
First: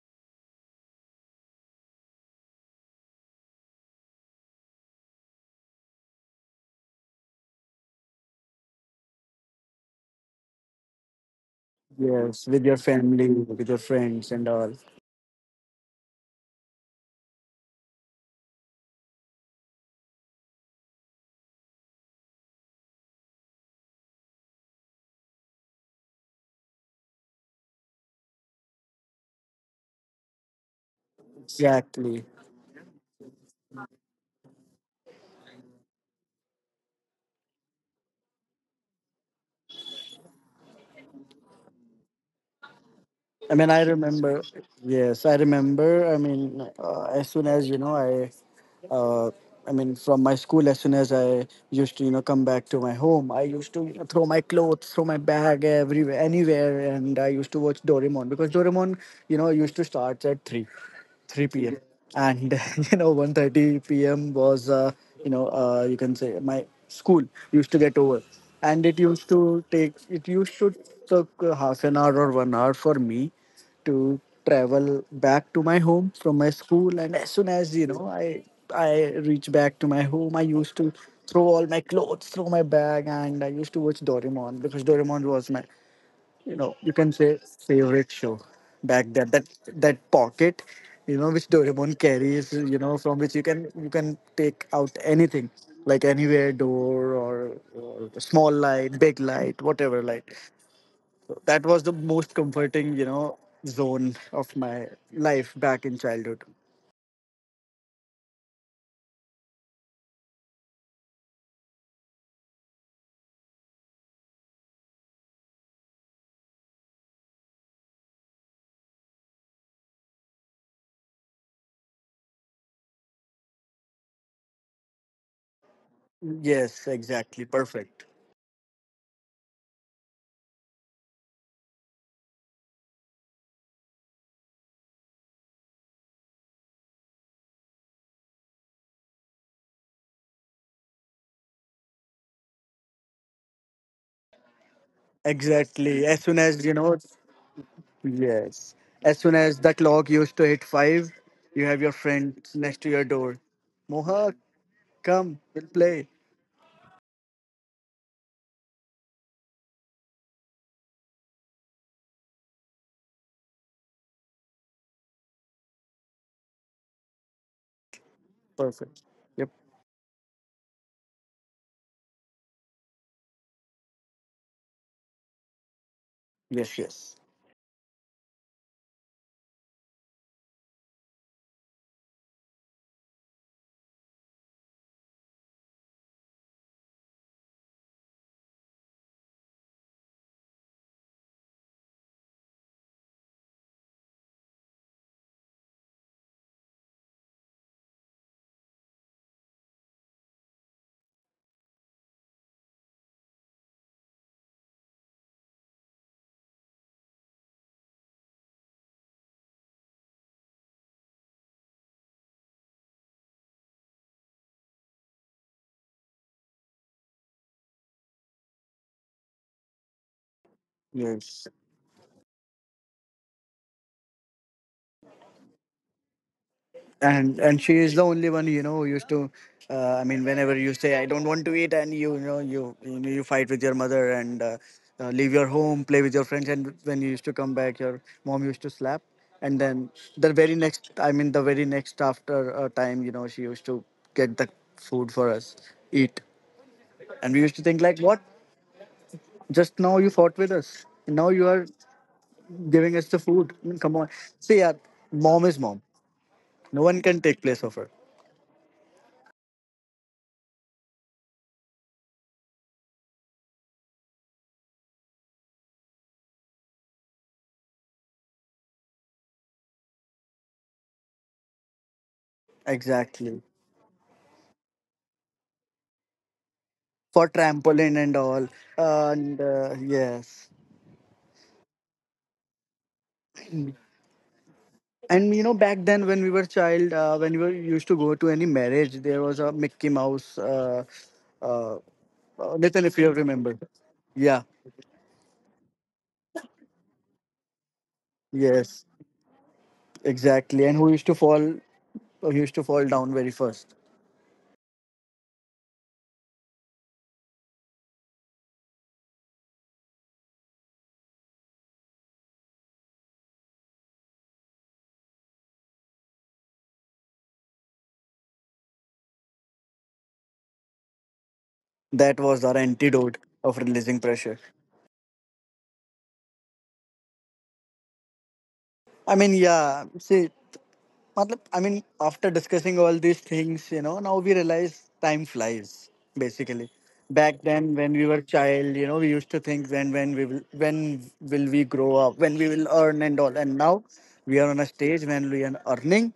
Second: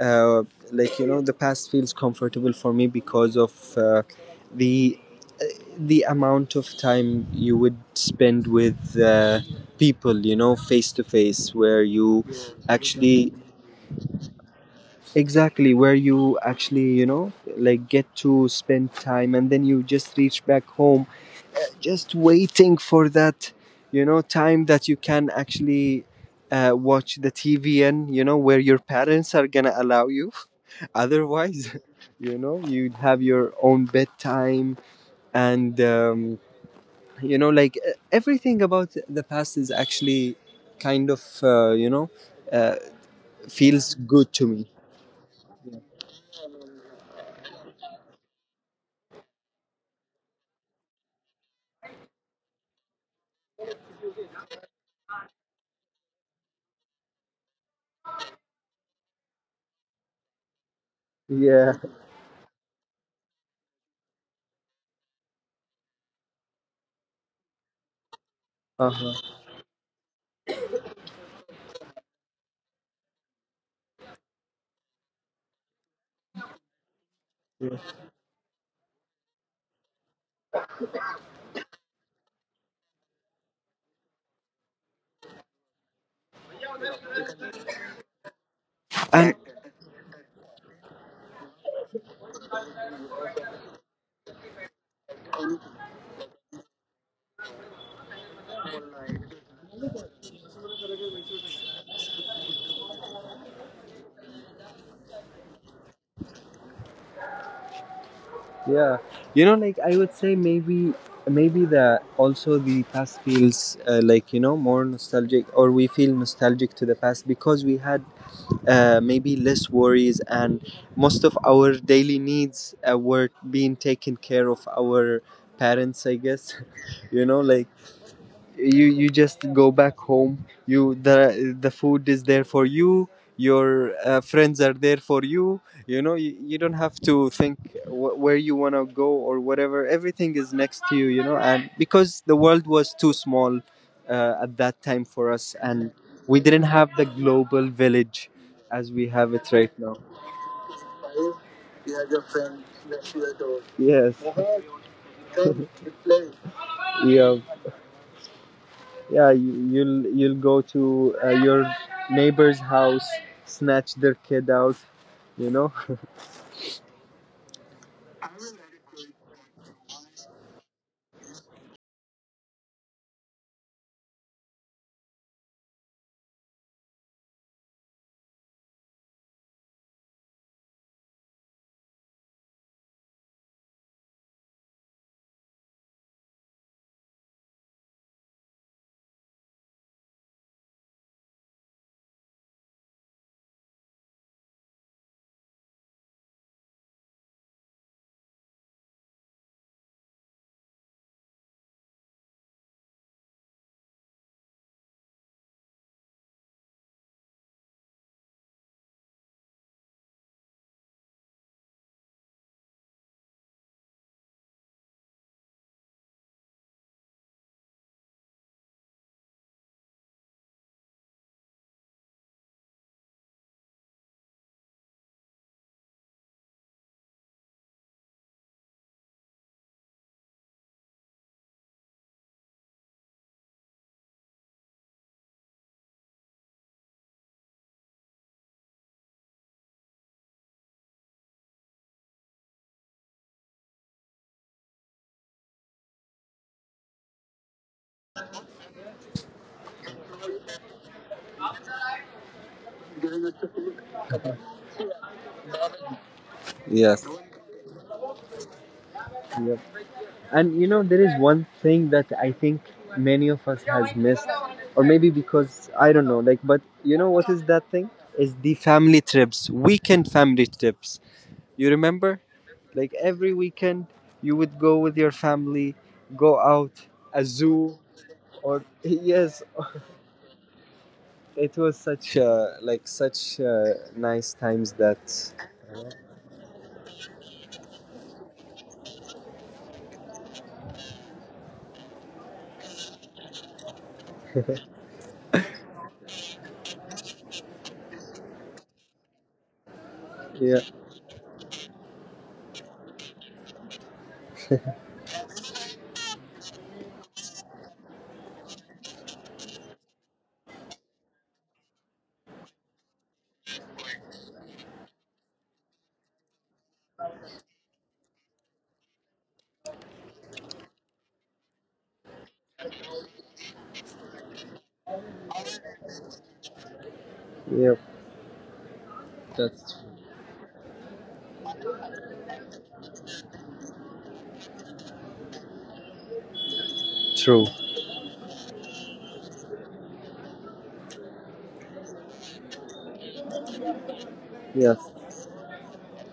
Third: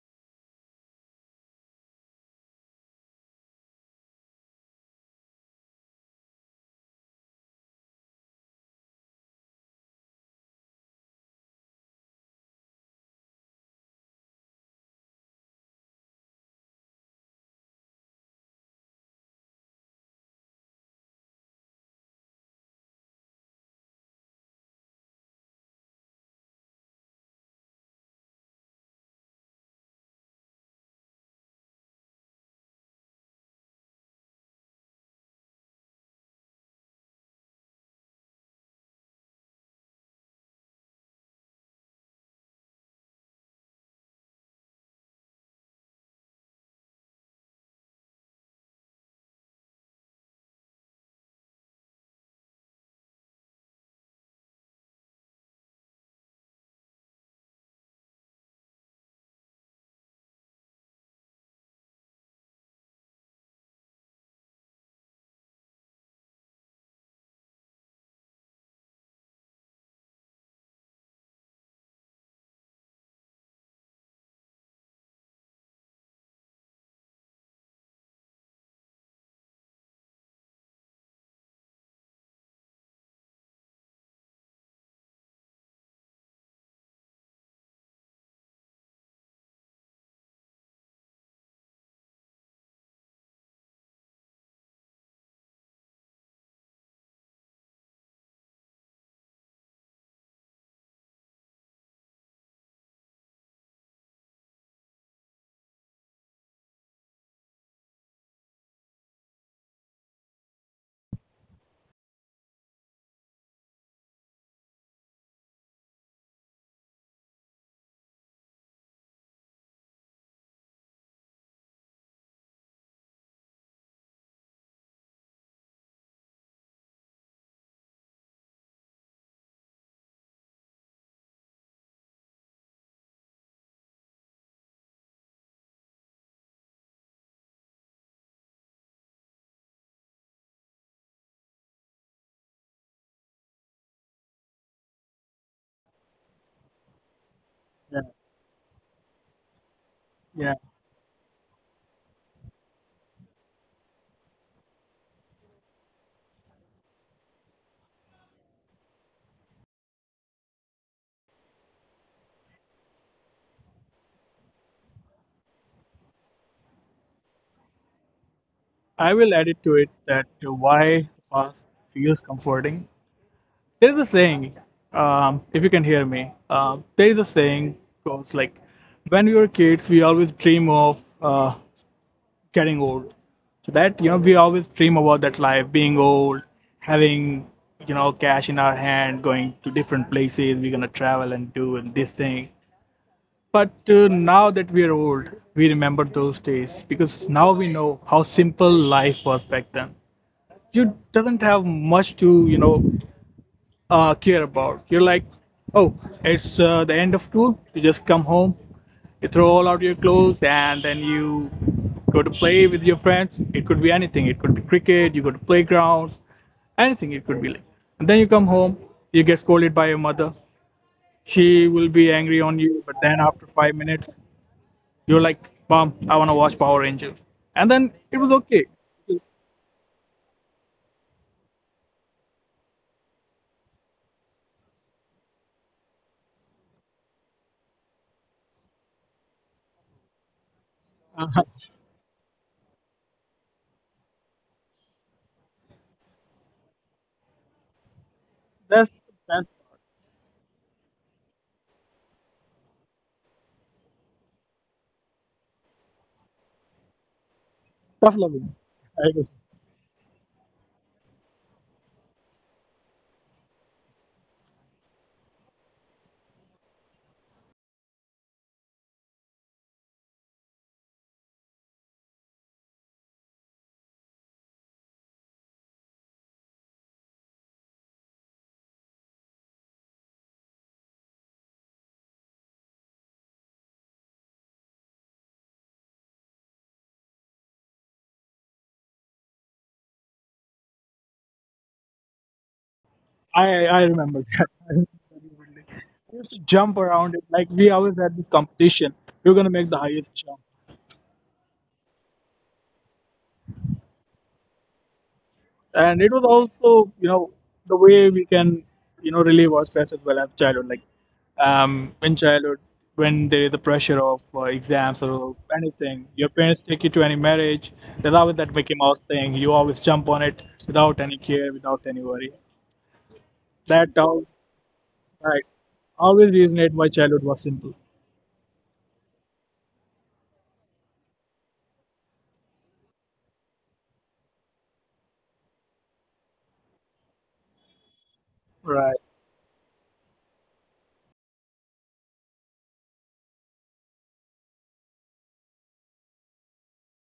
S2: uh, like, you know, the past feels comfortable for me because of, the the amount of time you would spend with, people, you know, face to face, where you
S1: Yes, with your family,
S2: actually
S1: with your friends, and all.
S2: exactly, where you actually, you know, like, get to spend time and then you just reach back home, just waiting for that, you know, time that you can actually watch the TV, tvn you know, where your parents are gonna allow you otherwise.
S1: Exactly.
S2: You know, you'd have your own bedtime, and you know, like, everything about the past is actually kind of, uh,
S1: I mean, I
S2: feels good
S1: remember.
S2: to me.
S1: Yes, I remember. I mean, as soon as uh, I mean, from my school, as soon as I used to, you know, come back to my home, I used to, you know, throw my clothes, throw my bag everywhere, anywhere, and I used to watch Doraemon because Doraemon, you know, used to start at three p.m.,
S2: Yeah.
S1: and you know, 1:30 p.m. was, you know, you can say my school used to get over, and
S2: Uh-huh.
S1: it used to took half an hour or 1 hour for me to travel back to my home from my school, and as soon as you know I reach back to my home, I used to throw all my clothes, throw my bag, and I used to watch Doraemon because Doraemon was my, you know, you can say favorite show back then.
S2: And
S1: That pocket, you know, which Doraemon carries, you know, from which you can take out anything, like anywhere door, or small light, big light, whatever light, that was the most comforting, you know, zone of my life back in childhood.
S2: yeah, you know, like, I would say, maybe, the, also, the past feels, like, you know, more nostalgic, or we feel nostalgic to the past because we had, maybe, less worries, and most of our daily needs were being taken care of our parents, I guess.
S1: Yes,
S2: You
S1: exactly.
S2: know, like,
S1: Perfect.
S2: you just go back home, you, the food is there for you, your friends are there for you, you know, you don't have to think where you want to go or whatever, everything is next to you, you know. And because the world was too small at that time for us, and
S1: Exactly. As soon
S2: we
S1: as, you
S2: didn't
S1: know,
S2: have the
S3: Yeah,
S2: global village
S1: yes.
S2: as we
S1: As soon
S2: have it
S1: as
S3: yeah.
S1: the
S2: right now.
S1: clock used to hit five, you have your friend next to your door.
S2: Yes.
S1: Moha, come, we'll play.
S2: Yeah. Yeah, you'll go to, your neighbor's house, snatch their kid out, you know.
S3: I will add it to it
S1: Perfect.
S3: that
S1: Yep.
S3: why the past feels comforting. There is a saying, if you can hear me, there is a
S1: Yes,
S3: saying
S1: yes.
S3: goes like when we were kids we always dream of getting old so that you know we always dream about that life being old, having you know cash in our hand, going to different places, we're gonna travel and do and this thing. But now that we are old, we remember those days because now we know how simple life was back then. You doesn't have much to you know care about. You're like, oh, it's the end of school. You just come home, you throw all out your clothes, and then you go to play with your friends. It could be anything. It could be cricket. You go to playgrounds. Anything it could be like. And then you come home. You get scolded by your mother. She will be angry
S1: Yes.
S3: on you. But then after 5 minutes, you're like, mom, I want to watch Power Ranger. And then it was
S1: And
S3: okay.
S1: she is the only one, you know, who used to, I mean, whenever you say I don't want to eat and you know, you know you fight with your mother, and leave your home, play with your friends, and when you used to come back your mom used to slap. And then the very next, after a time, you know, she used to get the food for us. Eat. And we used to think, like,
S3: That's
S1: what,
S3: that's
S1: just now you fought with us, now you are giving us the food? I mean, come on, see. Yeah, mom is mom, no one
S2: Yes.
S1: can
S3: tough
S1: take
S3: loving.
S1: place of her.
S3: I guess.
S2: Yep. And you know, there is one thing that I think many of us has missed, or maybe, because I don't know. Like, but you know what is that thing? Is the family trips, weekend family trips. You remember? Like every
S1: Exactly,
S2: weekend, you would go with your family, go out, a
S1: for
S2: zoo,
S1: trampoline and all.
S2: or
S1: And
S2: yes,
S1: yes.
S2: it was such nice times
S1: And
S2: that
S1: you know, back then when we were child, when we were used to go to any marriage, there was a Mickey Mouse, uh,
S3: I
S1: Nathan, if you
S3: remember
S1: remember.
S3: that. I remember very
S1: Yeah.
S3: vividly. I used to jump around it. Like we always had this competition. You're gonna make
S1: Yes.
S3: the highest jump,
S2: yeah.
S1: Exactly. And who used to fall? Who used to fall down very first?
S3: and it was also you know the way we can you know relieve our stress as well as childhood. Like in childhood, when there is the pressure of exams or anything, your parents take you to any marriage. There's always that Mickey Mouse thing. You always jump on it without any care, without any worry.
S1: That was our
S3: That
S1: antidote
S3: all
S1: of releasing pressure.
S3: right. Always reasoned why childhood was simple.
S2: Yeah,
S1: I mean,
S2: that's
S1: yeah. See. Matlab, I mean, after discussing all these things, you know, now we realize time flies, basically. Back
S2: true.
S1: then, when we
S3: Right.
S1: were child, you know, we used to think when will we grow up, when we will earn and all. And now we are on a
S2: Yes.
S1: stage when we are earning.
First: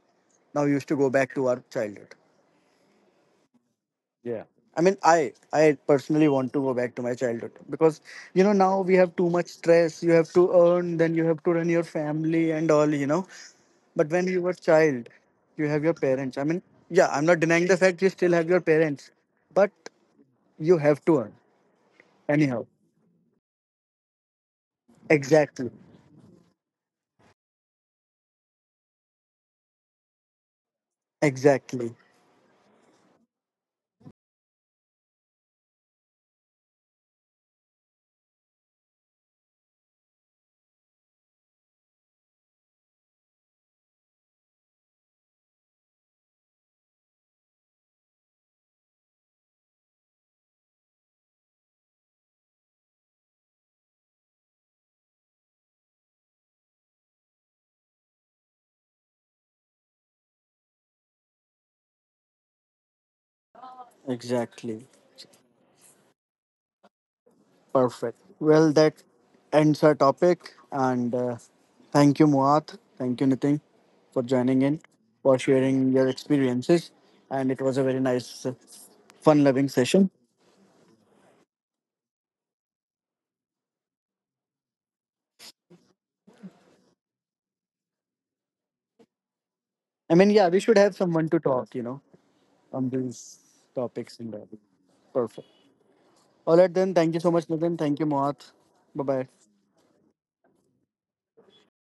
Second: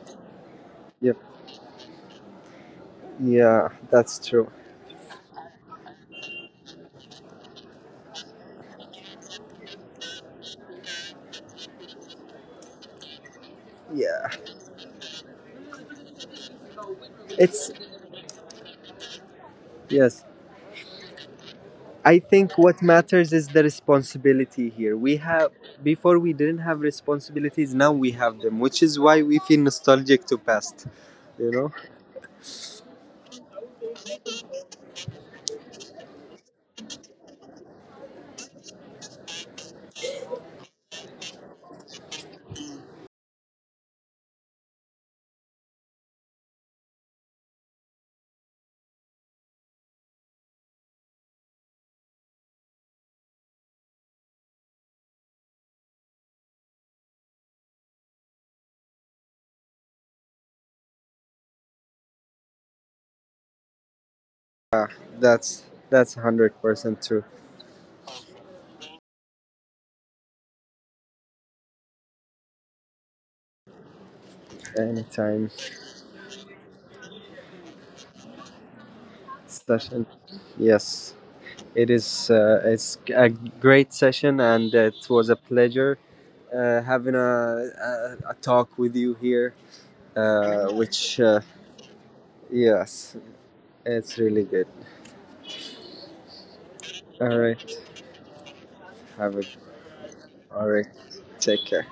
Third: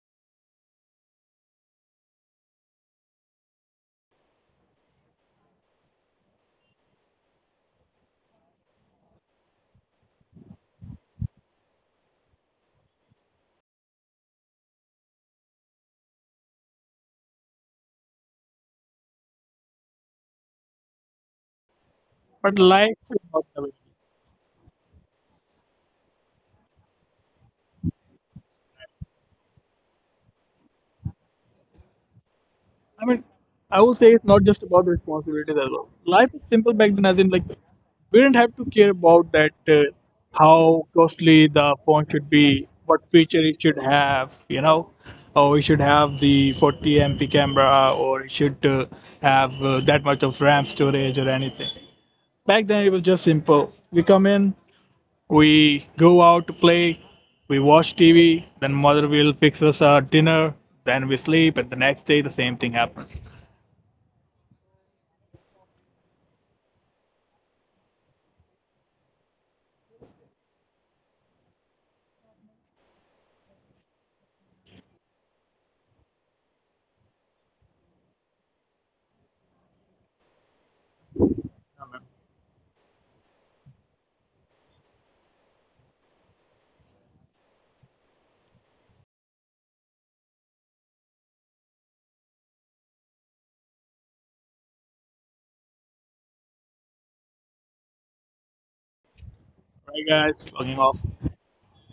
S1: Now we used to go
S2: Yep.
S1: back to our childhood.
S2: Yeah, that's true.
S1: I mean, I personally want to go back to my childhood because you know now we have too much stress. You have to earn, then you have to run your family and all. You know, but
S2: Yeah
S1: when you were child, you have your parents. I mean, yeah, I'm not denying
S2: it's
S1: the fact you still have your parents, but
S2: yes,
S1: you have to earn
S2: I
S3: But
S2: think
S1: anyhow.
S2: what
S3: life is not
S2: matters
S3: about
S2: is the
S3: availability.
S2: responsibility here we have.
S1: Exactly.
S2: Before we didn't have responsibilities, now we have them, which is why we feel nostalgic to past, you know.
S1: Exactly.
S3: I mean, I would say it's not just about responsibilities as well. Life is simple back then, as in like we didn't have to care about that how costly the phone should be, what feature it should have, you know, or it should have the 40 MP camera, or it should have that much of RAM storage or anything. Back then, it was just simple. We come in, we go out to play, we watch TV, then mother will fix us our dinner, then we sleep, and the next day the same thing happens.
S2: Yeah,
S1: Exactly.
S2: that's that's 100% true.
S1: Perfect. Well, that ends our topic. And thank you, Muat. Thank you, Nitin, for joining in, for
S2: Anytime.
S1: sharing your experiences. And it was a very nice, fun loving
S2: Session.
S1: session.
S2: Yes. It is it's a great session, and it was a pleasure having a talk with you here.
S1: I mean, yeah, we should have
S2: Which
S1: someone to talk, you know, on
S2: yes,
S1: these
S2: it's
S1: topics. And
S2: really
S1: that.
S2: good.
S1: Perfect. All right, then. Thank you so
S2: All
S1: much,
S2: right,
S1: Nitin. Thank you, Muat. Bye bye.
S2: have a,
S3: Right, guys,
S2: all
S3: logging
S2: right.
S3: off.
S2: Take care.